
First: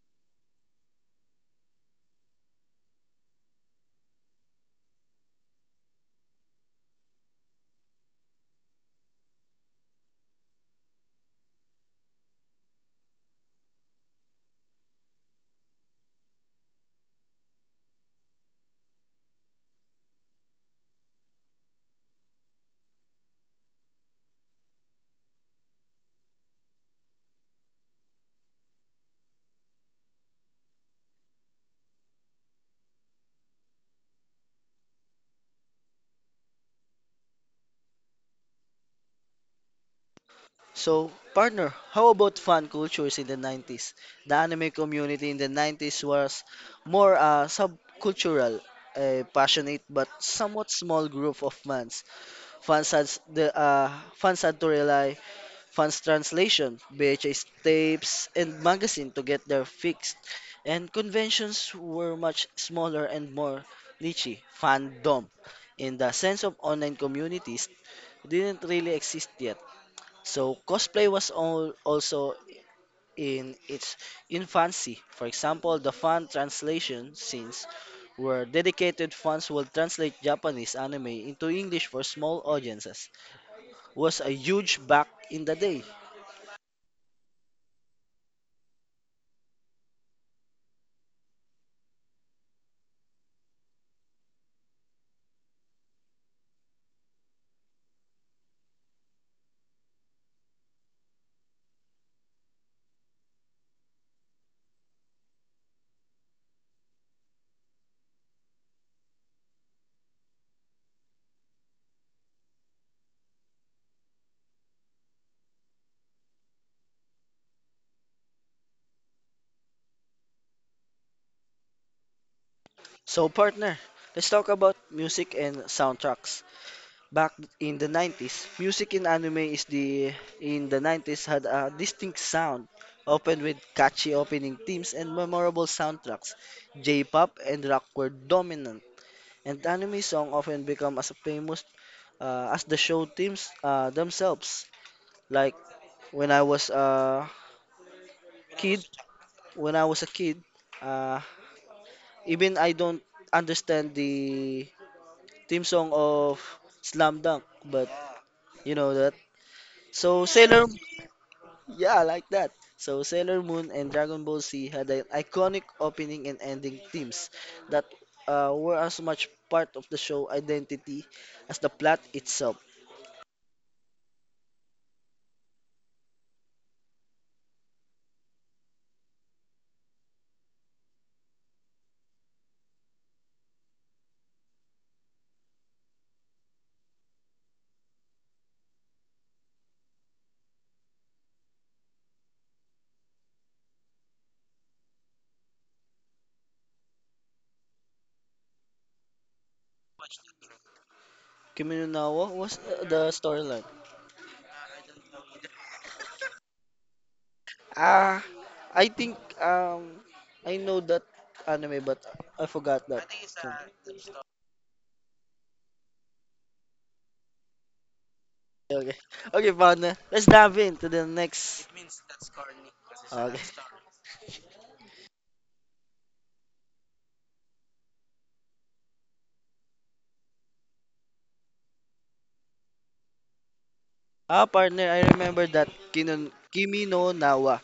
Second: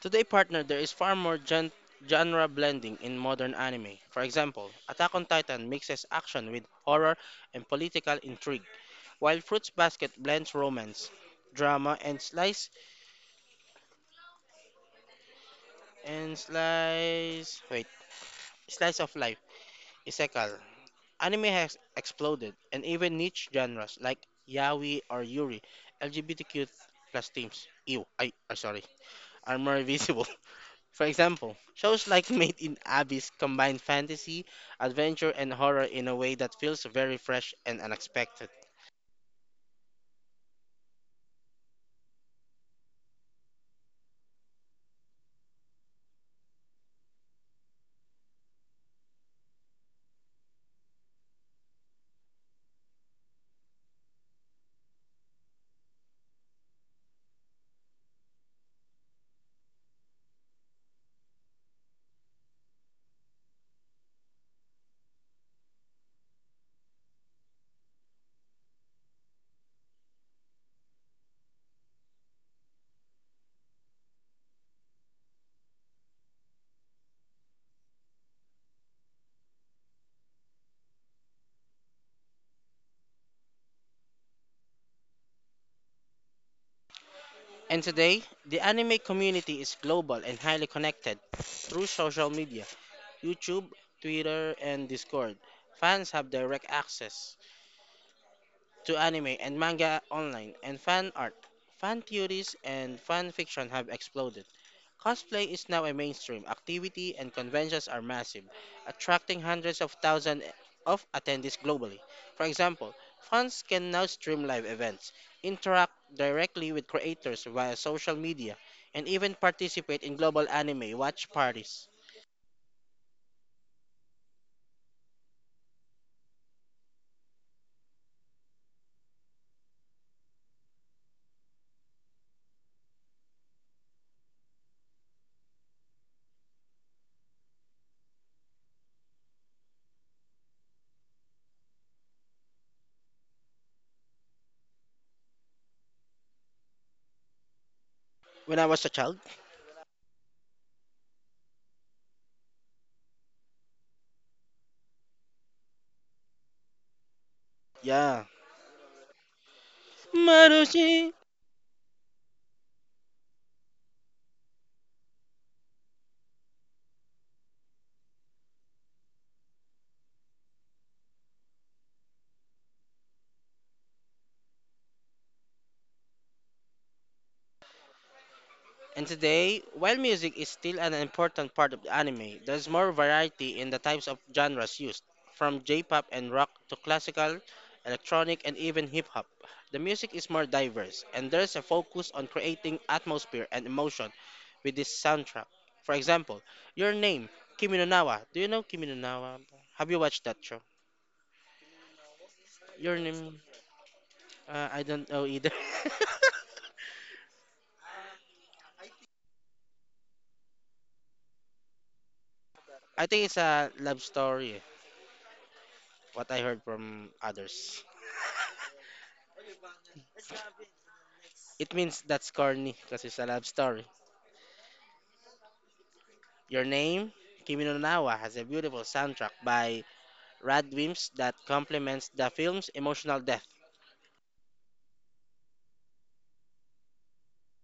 [SPEAKER 1] Today, partner, there is far more gen- genre blending in modern anime. For example, Attack on Titan mixes action with horror and political intrigue, while Fruits Basket blends romance, drama, and slice and slice wait slice of life. Isekai. Anime has exploded, and even niche genres like yaoi or yuri, L G B T Q plus themes, ew, I, I sorry, are more visible. For example, shows like Made in Abyss combine fantasy, adventure, and horror in a way that feels very fresh and unexpected.
[SPEAKER 2] So, partner, how about fan cultures in the nineties? The anime community in the nineties was more uh, subcultural, a passionate but somewhat small group of fans. Fans had s- the uh, fans had to rely fans translation, V H S tapes, and magazine to get their fix. And conventions were much smaller and more niche. Fandom, in the sense of online communities, didn't really exist yet. So cosplay was all also in its infancy. For example, the fan translation scenes where dedicated fans will translate Japanese anime into English for small audiences was a huge back in the day.
[SPEAKER 1] And today, the anime community is global and highly connected through social media, YouTube, Twitter, and Discord. Fans have direct access to anime and manga online, and fan art, fan theories, and fan fiction have exploded. Cosplay is now a mainstream activity and conventions are massive, attracting hundreds of thousands of attendees globally. For example, fans can now stream live events, interact directly with creators via social media, and even participate in global anime watch parties.
[SPEAKER 2] So partner, let's talk about music and soundtracks. Back in the nineties, music in anime is the in the nineties had a distinct sound, often with catchy opening themes and memorable soundtracks. J-pop and rock were dominant, and anime songs often become as famous uh, as the show themes uh, themselves. Like when I was a
[SPEAKER 1] When I
[SPEAKER 2] kid,
[SPEAKER 1] was a child,
[SPEAKER 2] when I was a kid, uh, even I don't understand the theme song of Slam Dunk, but
[SPEAKER 1] yeah.
[SPEAKER 2] you know that. So Sailor
[SPEAKER 1] Marushi!
[SPEAKER 2] Yeah, I like that. So Sailor Moon and Dragon Ball Z had an iconic opening and ending themes that uh, were as much part of the show identity as the plot itself.
[SPEAKER 1] And today, while music is still an important part of the anime, there's more variety in the types of genres used, from J-pop and rock to classical, electronic, and even hip-hop. The music is more diverse, and there's a focus on creating atmosphere and emotion with this soundtrack. For example, Your Name, Kimi no Na wa. Do you know Kimi no Na wa? Have you watched that show?
[SPEAKER 2] Kimi no Na wa was uh,
[SPEAKER 1] Your
[SPEAKER 2] the
[SPEAKER 1] Name,
[SPEAKER 2] storyline.
[SPEAKER 1] uh, I don't know either.
[SPEAKER 2] Ah, I think um I know that anime, but I forgot that.
[SPEAKER 1] I think it's a love story, what I heard from others.
[SPEAKER 2] Okay. Okay, partner. Let's dive into the next.
[SPEAKER 1] It means that's corny because it's a
[SPEAKER 2] Okay.
[SPEAKER 1] love story. Your name, Kimi no Nawa, has a beautiful soundtrack by Radwimps that complements the film's emotional depth.
[SPEAKER 2] Ah, partner, I remember that Kinon, Kimi no Nawa.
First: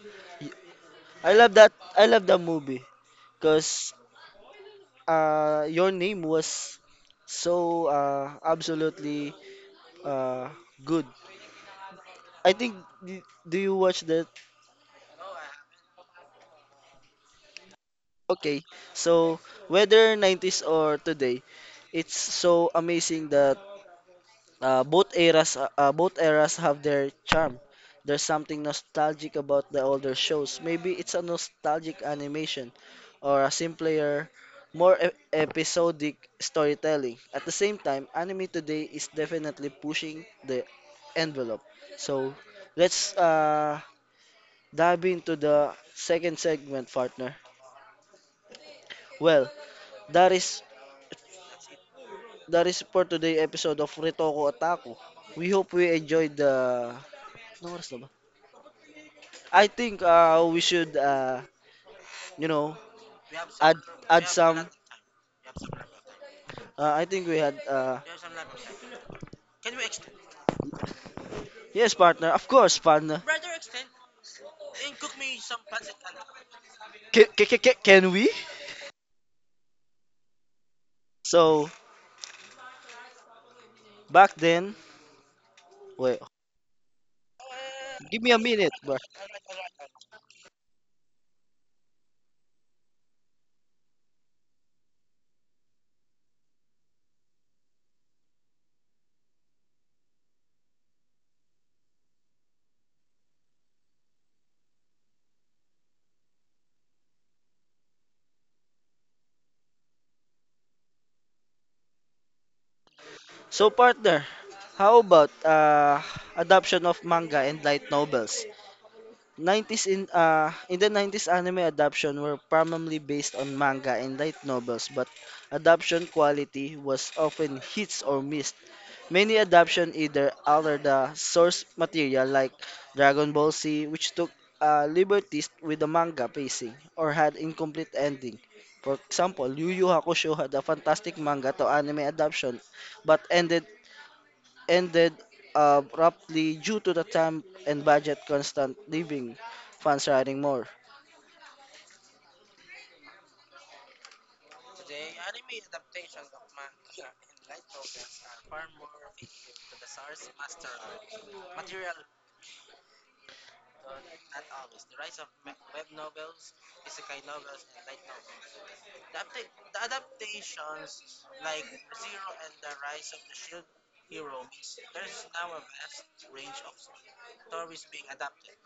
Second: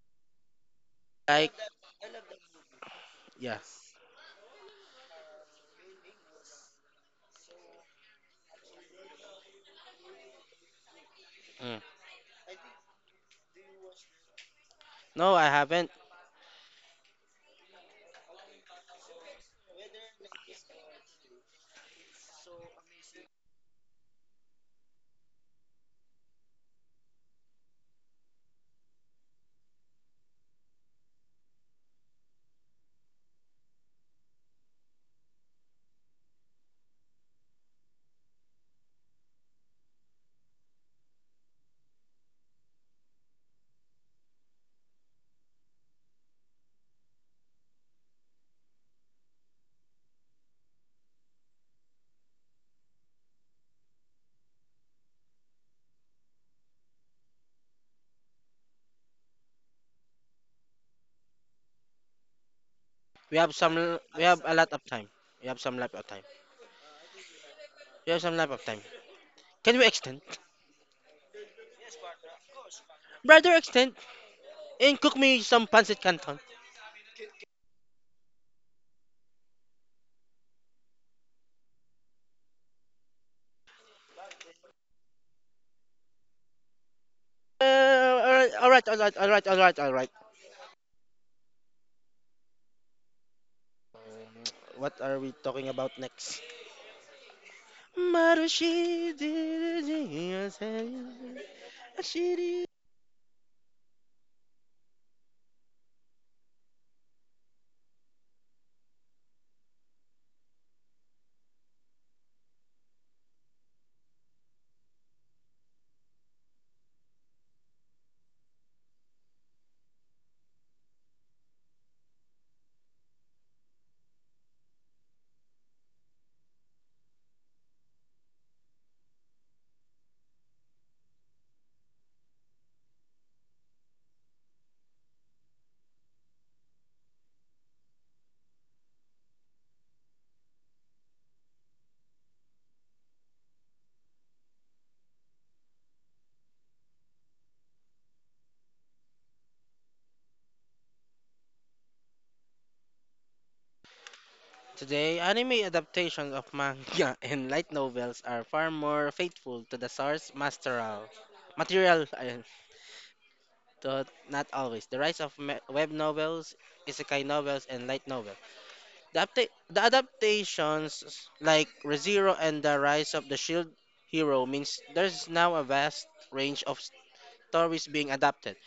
[SPEAKER 2] I love
[SPEAKER 1] Like,
[SPEAKER 2] that. I love the movie
[SPEAKER 1] yeah.
[SPEAKER 2] because uh, your name was so uh, absolutely uh, good,
[SPEAKER 1] Mm.
[SPEAKER 2] I think. d- Do you watch that?
[SPEAKER 1] No, I haven't.
[SPEAKER 2] Okay. So whether nineties or today, it's so amazing that Uh, both eras, uh, uh, both eras have their charm. There's something nostalgic about the older shows. Maybe it's a nostalgic animation, or a simpler, more e- episodic storytelling. At the same time, anime today is definitely pushing the envelope. So, let's uh, dive into the second segment, partner. Well, that is that is for today episode of Ritoko Otaku. We hope we enjoyed the Ano oras na ba? I think uh, we should, uh, you know,
[SPEAKER 1] We have
[SPEAKER 2] add
[SPEAKER 1] some. l- We
[SPEAKER 2] add
[SPEAKER 1] have a
[SPEAKER 2] some.
[SPEAKER 1] lot of time. We have some lap of time.
[SPEAKER 2] Uh, I think we had. Uh,
[SPEAKER 1] We have some lap of time. Can we extend,
[SPEAKER 2] yes, partner. Of course, partner.
[SPEAKER 1] brother? Extend and cook me some pancit canton.
[SPEAKER 2] Can, can, can we? So back then, wait. Give
[SPEAKER 1] Uh,
[SPEAKER 2] me
[SPEAKER 1] all
[SPEAKER 2] a
[SPEAKER 1] right, all
[SPEAKER 2] minute,
[SPEAKER 1] right,
[SPEAKER 2] bro.
[SPEAKER 1] all right, all right, all right. Um, What are we talking about next? Marushi did it, yes, eh,
[SPEAKER 2] So partner, how about uh, adaption of manga and light novels? nineties, in uh in the nineties anime adaption were primarily based on manga and light novels, but adaption quality was often hits or miss. Many adaptations either alter the source material like Dragon Ball Z, which took uh, liberties with the manga pacing, or had incomplete ending. For example, Yu Yu Hakusho had a fantastic manga to anime adaptation, but ended ended abruptly due to the time and budget constant, leaving fans writing more.
[SPEAKER 1] today, anime adaptations of manga and light novels are far more faithful to the source material. Material, ayun, to not always. The rise of me- web novels, isekai novels, and light novels. The, apta- the adaptations like ReZero and the rise of the shield hero means there's now a vast range of stories being adapted.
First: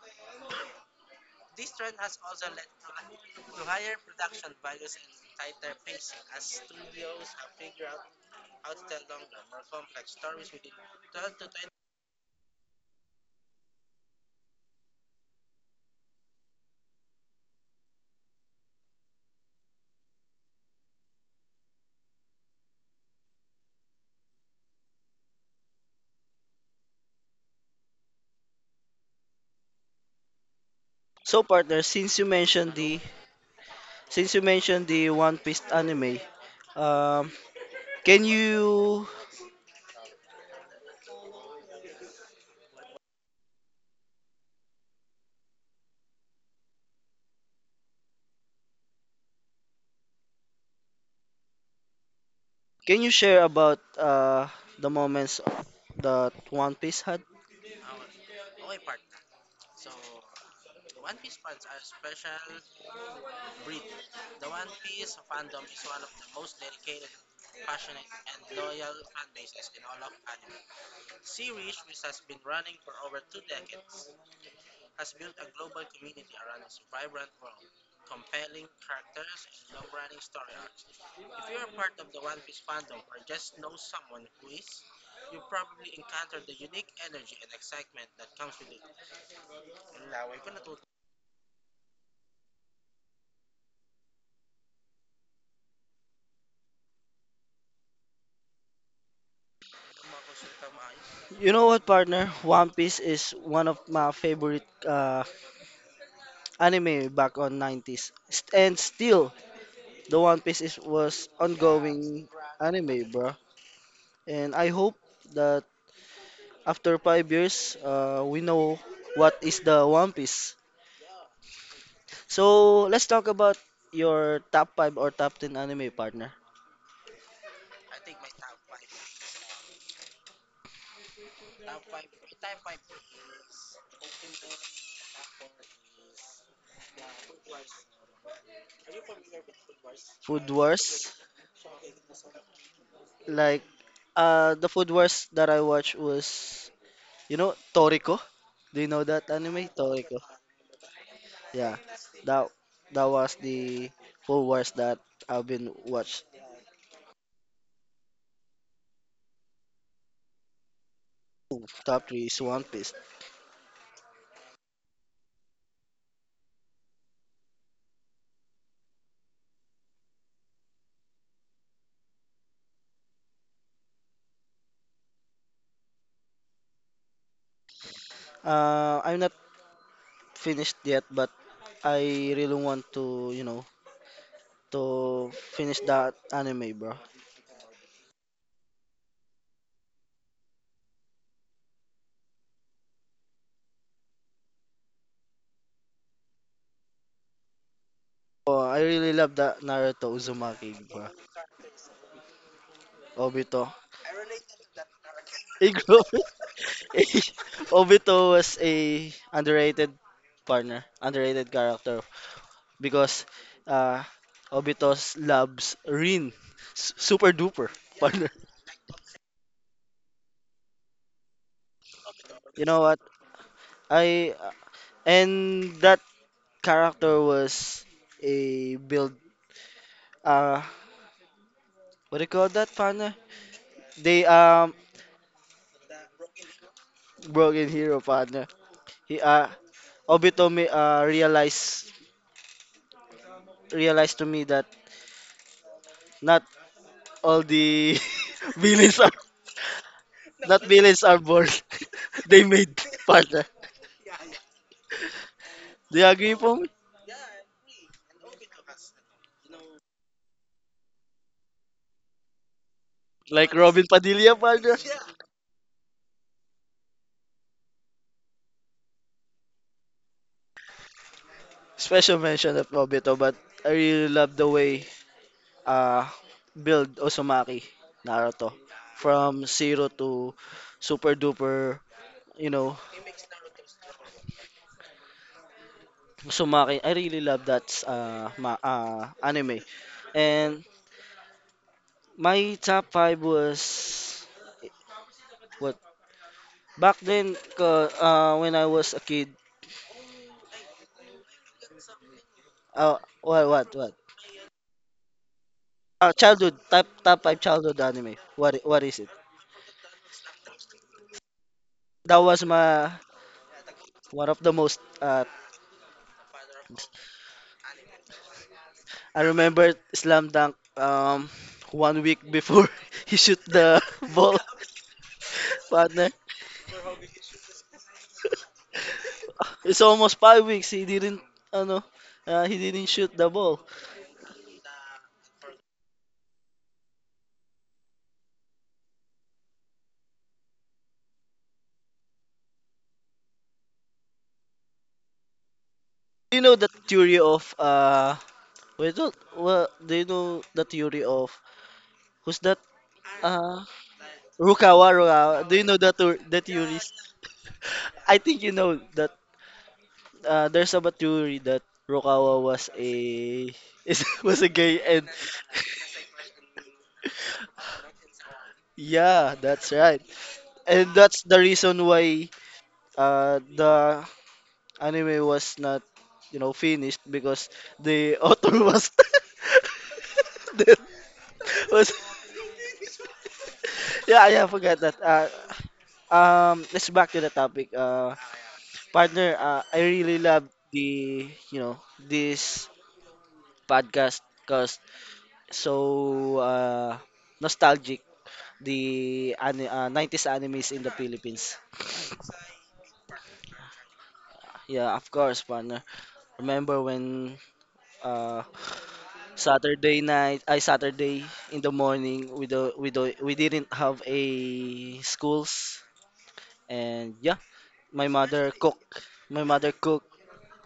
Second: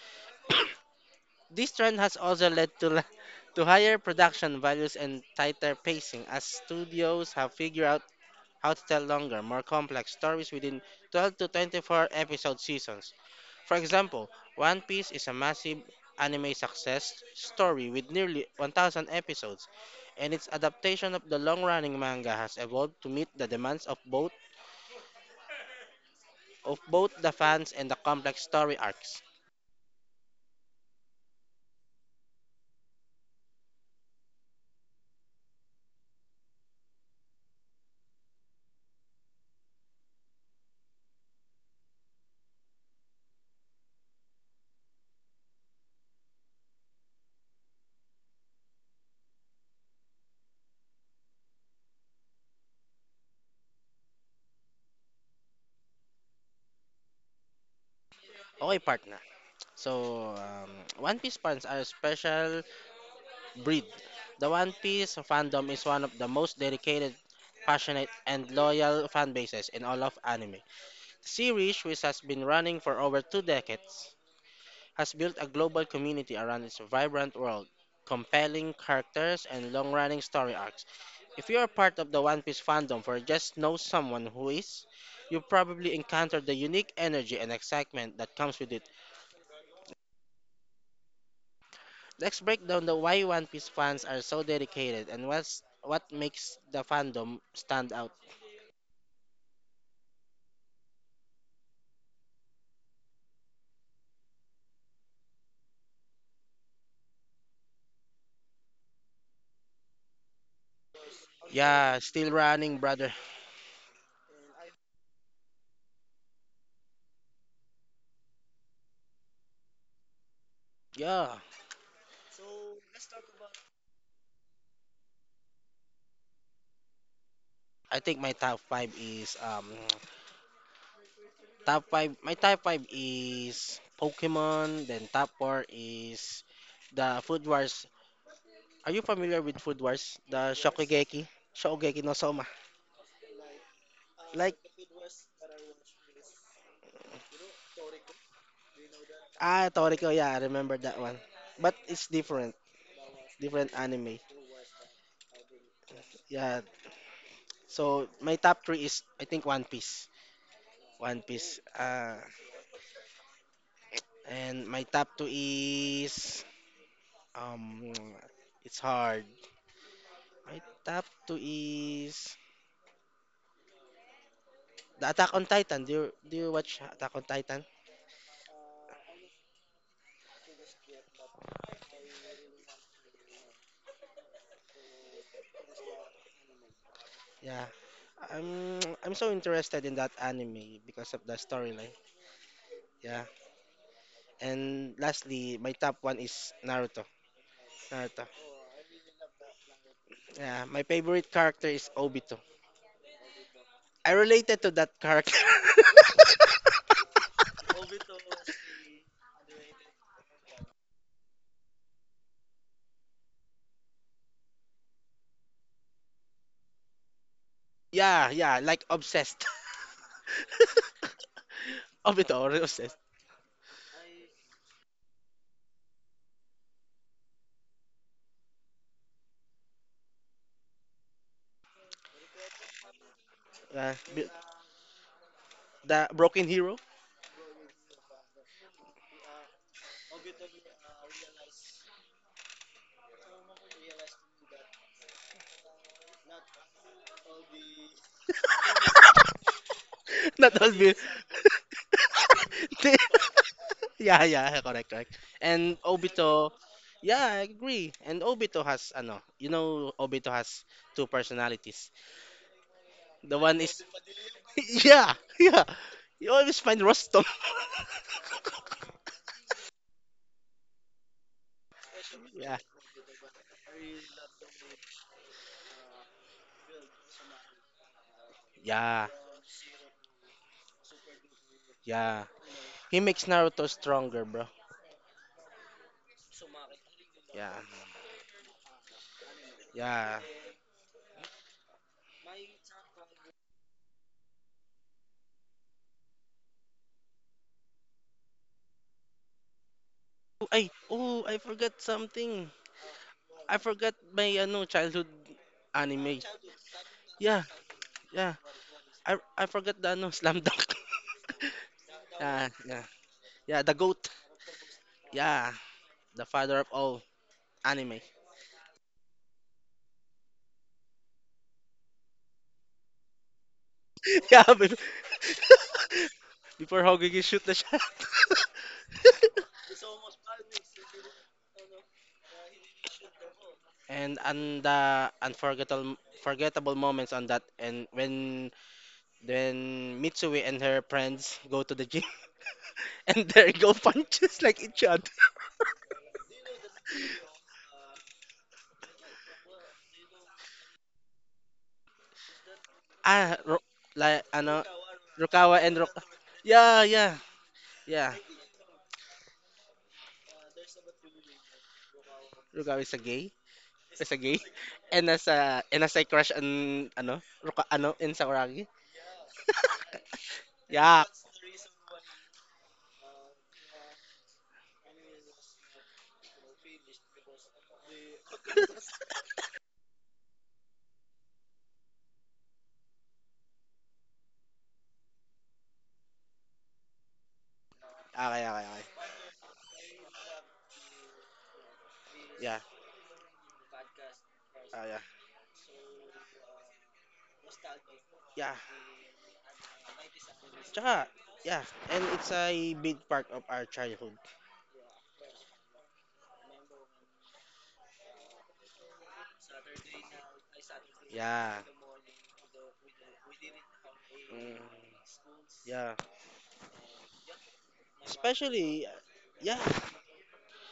[SPEAKER 1] This trend has also led to la- to higher production values and tighter pacing as studios have figured out how to tell longer, more complex stories within twelve to twenty-four episode seasons. For example, One Piece is a massive anime success story with nearly one thousand episodes, and its adaptation of the long-running manga has evolved to meet the demands of both of both the fans and the complex story arcs.
[SPEAKER 2] So partner, since you mentioned the since you mentioned the One Piece anime, um, can you Can you share about uh, the moments that One Piece had?
[SPEAKER 1] Okay, partner. So, um, One Piece fans are a special breed. The One Piece fandom is one of the most dedicated passionate and loyal fan bases in all of anime. Series, which has been running for over two decades, has built a global community around its vibrant world, compelling characters, and long running story arcs. If you are part of the One Piece fandom or just know someone who is, you probably encountered the unique energy and excitement that comes with it. Let's break down the why One Piece fans are so dedicated and what's what makes the fandom stand out.
[SPEAKER 2] You know what, partner? One Piece is one of my favorite uh, anime back on nineties. St- And still, the One Piece is, was
[SPEAKER 1] Yeah,
[SPEAKER 2] ongoing
[SPEAKER 1] still running,
[SPEAKER 2] anime,
[SPEAKER 1] brother.
[SPEAKER 2] bro. And I hope that after five years, uh, we know what is the One Piece.
[SPEAKER 1] Yeah,
[SPEAKER 2] So let's talk about your top five or top ten anime, partner.
[SPEAKER 1] I think my top five is um top five, my top five is Pokemon. Then top four is the Food Wars. Are you familiar with Food Wars?
[SPEAKER 2] Food
[SPEAKER 1] The
[SPEAKER 2] Wars,
[SPEAKER 1] Shokugeki, Shokugeki no Soma.
[SPEAKER 2] like uh,
[SPEAKER 1] Like,
[SPEAKER 2] the Food Wars that I watched was. You know Toriko? Do you know that anime
[SPEAKER 1] ah, Toriko.
[SPEAKER 2] Toriko?
[SPEAKER 1] Yeah, I remember that one.
[SPEAKER 2] Yeah,
[SPEAKER 1] But it's
[SPEAKER 2] that
[SPEAKER 1] different,
[SPEAKER 2] that was
[SPEAKER 1] different
[SPEAKER 2] the
[SPEAKER 1] anime.
[SPEAKER 2] four wars that I've been watched.
[SPEAKER 1] Yeah. So my top three is I think One Piece. One Piece.
[SPEAKER 2] Ooh, top
[SPEAKER 1] Uh,
[SPEAKER 2] three is One Piece.
[SPEAKER 1] and my top two is um, it's hard. My top two is The Attack on Titan. Do you do you watch Attack on Titan?
[SPEAKER 2] Uh, I'm not finished yet, but I really want to you know to finish that anime, bro.
[SPEAKER 1] Yeah. I'm I'm so interested in that anime because of the storyline. Yeah. And lastly, my top one is Naruto. Naruto.
[SPEAKER 2] Oh, I really love that Naruto
[SPEAKER 1] Yeah,
[SPEAKER 2] Uzumaki.
[SPEAKER 1] my favorite character is Obito.
[SPEAKER 2] Obito.
[SPEAKER 1] I related to that character.
[SPEAKER 2] He grew up- Obito was a underrated partner, underrated character because uh, Obitos loves Rin, S- super duper
[SPEAKER 1] Yeah,
[SPEAKER 2] partner.
[SPEAKER 1] yeah, like obsessed. Obito or
[SPEAKER 2] You know
[SPEAKER 1] obsessed.
[SPEAKER 2] what? I uh, And that character was a build. Uh, what do you call that, partner?
[SPEAKER 1] Yeah,
[SPEAKER 2] They um
[SPEAKER 1] the broken hero.
[SPEAKER 2] broken hero partner. He uh Obito me uh realized realized to me that not all the villains are
[SPEAKER 1] Not
[SPEAKER 2] not
[SPEAKER 1] those.
[SPEAKER 2] villains are born. They made, partner.
[SPEAKER 1] Yeah, yeah, correct, correct. And
[SPEAKER 2] Do you agree
[SPEAKER 1] Obito,
[SPEAKER 2] for me?
[SPEAKER 1] yeah, I agree. And Obito has, ano, you know, Obito has two personalities. The
[SPEAKER 2] Like
[SPEAKER 1] one is,
[SPEAKER 2] Robin Padilla, partner.
[SPEAKER 1] yeah, yeah. You always find Rostom.
[SPEAKER 2] Special
[SPEAKER 1] Yeah,
[SPEAKER 2] mention of Obito, but I really love the way uh build Uzumaki Naruto
[SPEAKER 1] yeah,
[SPEAKER 2] from zero to super duper,
[SPEAKER 1] yeah.
[SPEAKER 2] you know,
[SPEAKER 1] He makes Naruto stronger, bro.
[SPEAKER 2] Uzumaki. I really love
[SPEAKER 1] Yeah,
[SPEAKER 2] that uh, ma uh anime.
[SPEAKER 1] yeah.
[SPEAKER 2] And my top five was what back then ko- uh, when I was a kid.
[SPEAKER 1] Oh, Ay, oh, I forgot something.
[SPEAKER 2] Uh, what
[SPEAKER 1] I
[SPEAKER 2] what
[SPEAKER 1] forgot
[SPEAKER 2] what?
[SPEAKER 1] my, ano, childhood
[SPEAKER 2] Uh,
[SPEAKER 1] anime.
[SPEAKER 2] childhood, top top five
[SPEAKER 1] Yeah,
[SPEAKER 2] childhood anime.
[SPEAKER 1] yeah.
[SPEAKER 2] What i- what is it?
[SPEAKER 1] I, I forgot the, ano, Slam Dunk.
[SPEAKER 2] That was
[SPEAKER 1] Yeah, yeah.
[SPEAKER 2] my
[SPEAKER 1] Yeah, the goat.
[SPEAKER 2] one of the most uh,
[SPEAKER 1] Yeah, the father of all anime.
[SPEAKER 2] I remember Slam Dunk, um one week before he shoot the ball,
[SPEAKER 1] Yeah, bef-
[SPEAKER 2] partner.
[SPEAKER 1] before Hoggy shoot the shot.
[SPEAKER 2] It's almost five weeks he didn't ano uh, he didn't shoot the ball.
[SPEAKER 1] And and the unforgettable forgettable moments on that and when when Mitsui and her friends go to the gym and there go punches like each other.
[SPEAKER 2] Do you know the theory of uh wait what well, do you know the theory of who's that,
[SPEAKER 1] Ah, Ro,
[SPEAKER 2] uh
[SPEAKER 1] like ano
[SPEAKER 2] Rukawa? Rukawa do
[SPEAKER 1] Rukawa
[SPEAKER 2] you
[SPEAKER 1] and
[SPEAKER 2] know
[SPEAKER 1] Rok,
[SPEAKER 2] the tour the
[SPEAKER 1] yeah,
[SPEAKER 2] theories?
[SPEAKER 1] yeah. Yeah.
[SPEAKER 2] I think you know that, uh, there's a theory that Rukawa was
[SPEAKER 1] Rukawa is a gay.
[SPEAKER 2] a is
[SPEAKER 1] Is a gay.
[SPEAKER 2] was a gay, and
[SPEAKER 1] And as a and as I crush on ano Ruka ano in Sakuragi.
[SPEAKER 2] yeah, that's right. And
[SPEAKER 1] Yeah.
[SPEAKER 2] that's the reason why uh, the anime was not you know finished, because the author was that was. Yeah, yeah, I forgot that. Uh, um let's back to the topic, uh
[SPEAKER 1] Okay, okay, okay.
[SPEAKER 2] partner. uh, I really love the you know
[SPEAKER 1] Yeah.
[SPEAKER 2] this podcast because
[SPEAKER 1] Ah, yeah.
[SPEAKER 2] so uh nostalgic,
[SPEAKER 1] Yeah.
[SPEAKER 2] the ani- uh, nineties animes in the
[SPEAKER 1] Tsaka,
[SPEAKER 2] Philippines.
[SPEAKER 1] yeah, and it's a big part of our childhood.
[SPEAKER 2] Yeah, of course, partner. Remember when uh. Saturday night, I Saturday
[SPEAKER 1] Yeah.
[SPEAKER 2] in the morning, we do we do we didn't have a
[SPEAKER 1] Mm,
[SPEAKER 2] schools,
[SPEAKER 1] yeah.
[SPEAKER 2] and yeah, my mother cook.
[SPEAKER 1] Especially, uh,
[SPEAKER 2] My
[SPEAKER 1] yeah.
[SPEAKER 2] mother cook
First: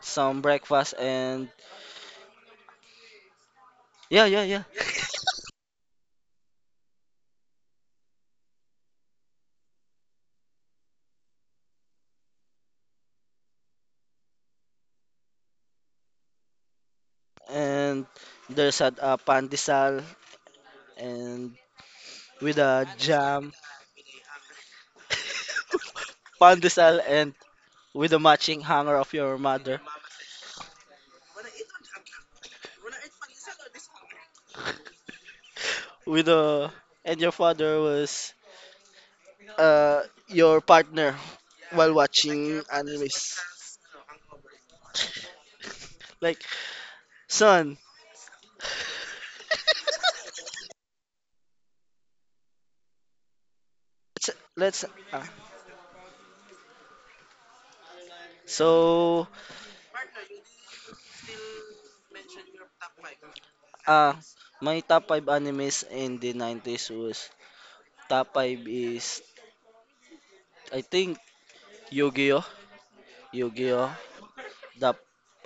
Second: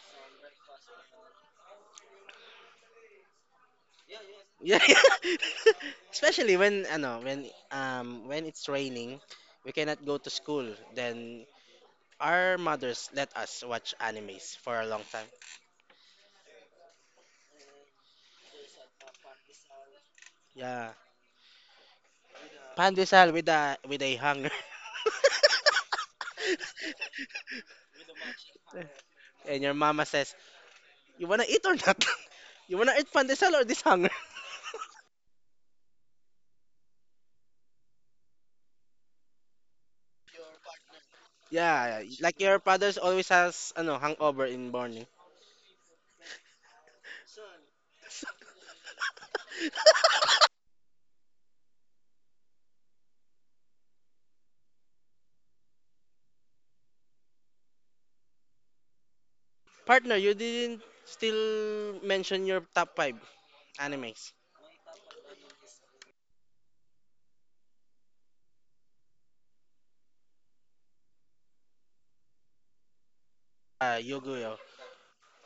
[SPEAKER 2] some breakfast, and yeah, yeah, yeah.
[SPEAKER 1] Yeah. Especially when, ano, when, um, when it's raining, we cannot go to school. Then, our mothers let us watch animes for a long time.
[SPEAKER 2] And there's a uh, pandesal
[SPEAKER 1] Yeah.
[SPEAKER 2] and with a
[SPEAKER 1] Pandesal with
[SPEAKER 2] jam,
[SPEAKER 1] a, with a hunger.
[SPEAKER 2] pandesal and with the matching hanger of your
[SPEAKER 1] and your
[SPEAKER 2] mother.
[SPEAKER 1] mama says, you wanna eat or not? you wanna eat pandesal or this hunger?
[SPEAKER 2] With the And your father was uh your partner while
[SPEAKER 1] Yeah, like your
[SPEAKER 2] watching
[SPEAKER 1] father's always
[SPEAKER 2] animes.
[SPEAKER 1] has ano hangover in morning.
[SPEAKER 2] Like son.
[SPEAKER 1] S-
[SPEAKER 2] Let's let's uh, so
[SPEAKER 1] Partner, you didn't still mention your top five
[SPEAKER 2] uh
[SPEAKER 1] animes.
[SPEAKER 2] my top five animes in the nineties was top five is, I think, Yu-Gi-Oh, Yu-Gi-Oh,
[SPEAKER 1] Uh, Yu-Gi-Oh.
[SPEAKER 2] the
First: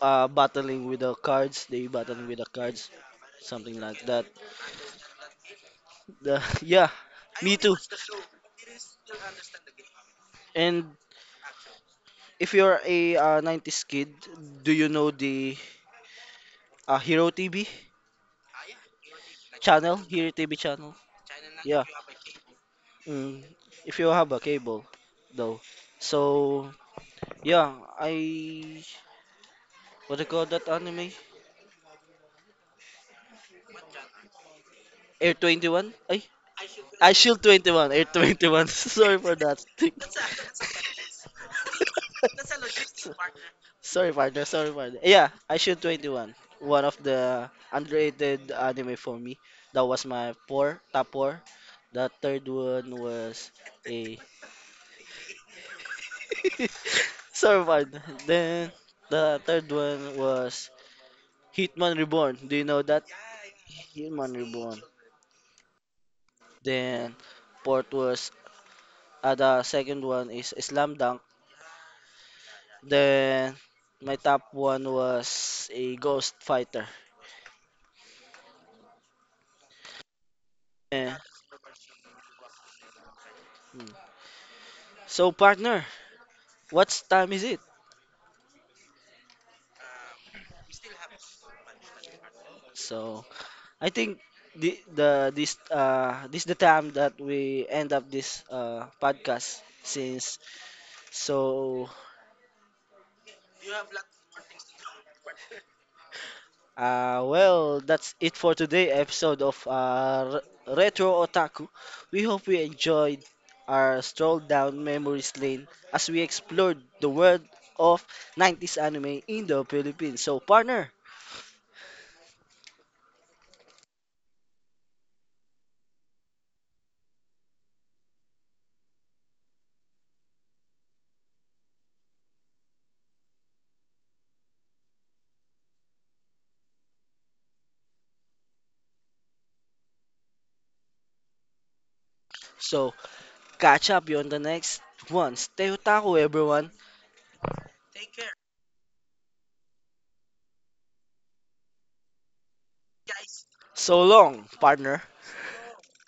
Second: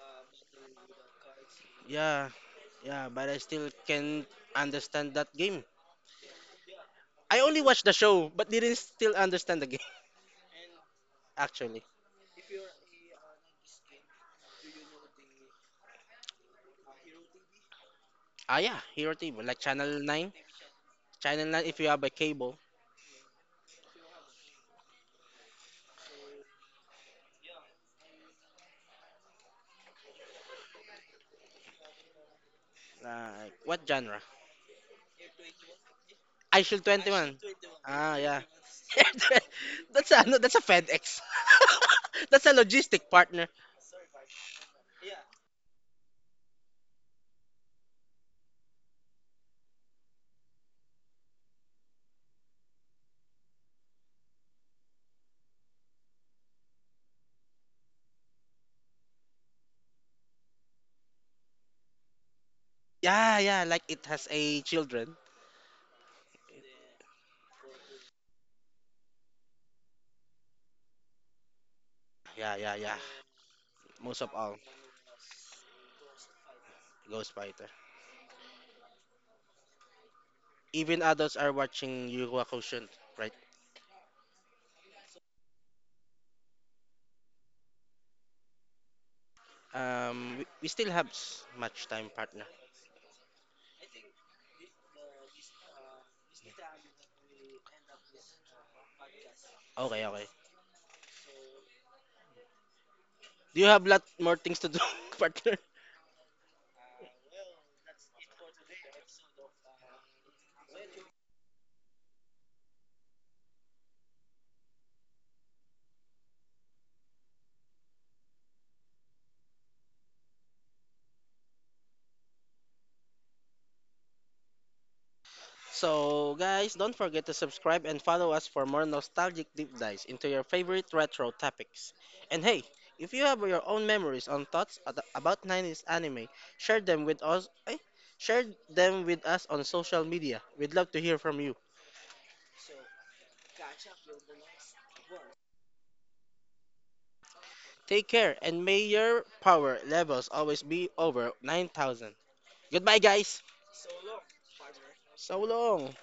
[SPEAKER 2] uh, battling with the cards, they battling
[SPEAKER 1] Yeah,
[SPEAKER 2] with the cards,
[SPEAKER 1] yeah, but I still
[SPEAKER 2] something like that.
[SPEAKER 1] can't understand that game.
[SPEAKER 2] The, yeah,
[SPEAKER 1] I
[SPEAKER 2] me
[SPEAKER 1] only
[SPEAKER 2] too.
[SPEAKER 1] watched the show, but didn't still understand the game,
[SPEAKER 2] And
[SPEAKER 1] actually.
[SPEAKER 2] if you're a uh, nineties kid, do you know the uh, Hero T V
[SPEAKER 1] Ah, yeah, Hero T V, like
[SPEAKER 2] channel?
[SPEAKER 1] Channel
[SPEAKER 2] Hero
[SPEAKER 1] nine.
[SPEAKER 2] T V channel?
[SPEAKER 1] Channel nine if
[SPEAKER 2] Yeah.
[SPEAKER 1] you have a cable.
[SPEAKER 2] Mm, if you have a cable, though. So yeah, I what do you call that anime?
[SPEAKER 1] Uh, what genre?
[SPEAKER 2] Air twenty one? I
[SPEAKER 1] I Shield
[SPEAKER 2] I Shield
[SPEAKER 1] twenty-one.
[SPEAKER 2] twenty one, Air
[SPEAKER 1] Ah, yeah.
[SPEAKER 2] twenty one. Sorry for that.
[SPEAKER 1] That's a, no, that's a FedEx. That's a logistic partner.
[SPEAKER 2] sorry for sorry for Yeah, I shoot twenty one. One One of the underrated anime for me. That was my four, top four. The third one was a sorry for Then the third one was Hitman Reborn. Do you know that?
[SPEAKER 1] Yeah, yeah, like it
[SPEAKER 2] Hitman
[SPEAKER 1] has a
[SPEAKER 2] Reborn.
[SPEAKER 1] children.
[SPEAKER 2] Then fourth was. Uh, the second one is Slam Dunk.
[SPEAKER 1] Yeah, yeah, yeah.
[SPEAKER 2] Then my
[SPEAKER 1] Most of
[SPEAKER 2] top
[SPEAKER 1] all.
[SPEAKER 2] one was a Ghost Fighter.
[SPEAKER 1] Ghost Fighter. Even
[SPEAKER 2] Eh,
[SPEAKER 1] adults are watching Yurua Koshin, right?
[SPEAKER 2] hmm. So partner, what time is it?
[SPEAKER 1] Um, we, we still have s- much time, partner.
[SPEAKER 2] So I think the the this uh this the time that we end up this uh podcast
[SPEAKER 1] Okay, okay.
[SPEAKER 2] since, so.
[SPEAKER 1] Do you have lot more things to do, partner?
[SPEAKER 2] Uh, well, that's it for today episode of uh, R- Retro Otaku. We hope you enjoyed our stroll down memories lane as we explored the world of nineties anime in the Philippines. So, partner,
[SPEAKER 1] So, guys, don't forget to subscribe and follow us for more nostalgic deep dives into your favorite retro topics. And hey, if you have your own memories on thoughts at- about nineties anime, share them with us. Eh? Share them with us on social media. We'd love to hear from you.
[SPEAKER 2] so catch up you on the next one. Stay otaku, everyone.
[SPEAKER 1] Take care and may your power levels always be over nine thousand. Goodbye, guys.
[SPEAKER 2] So long, partner.
[SPEAKER 1] So long.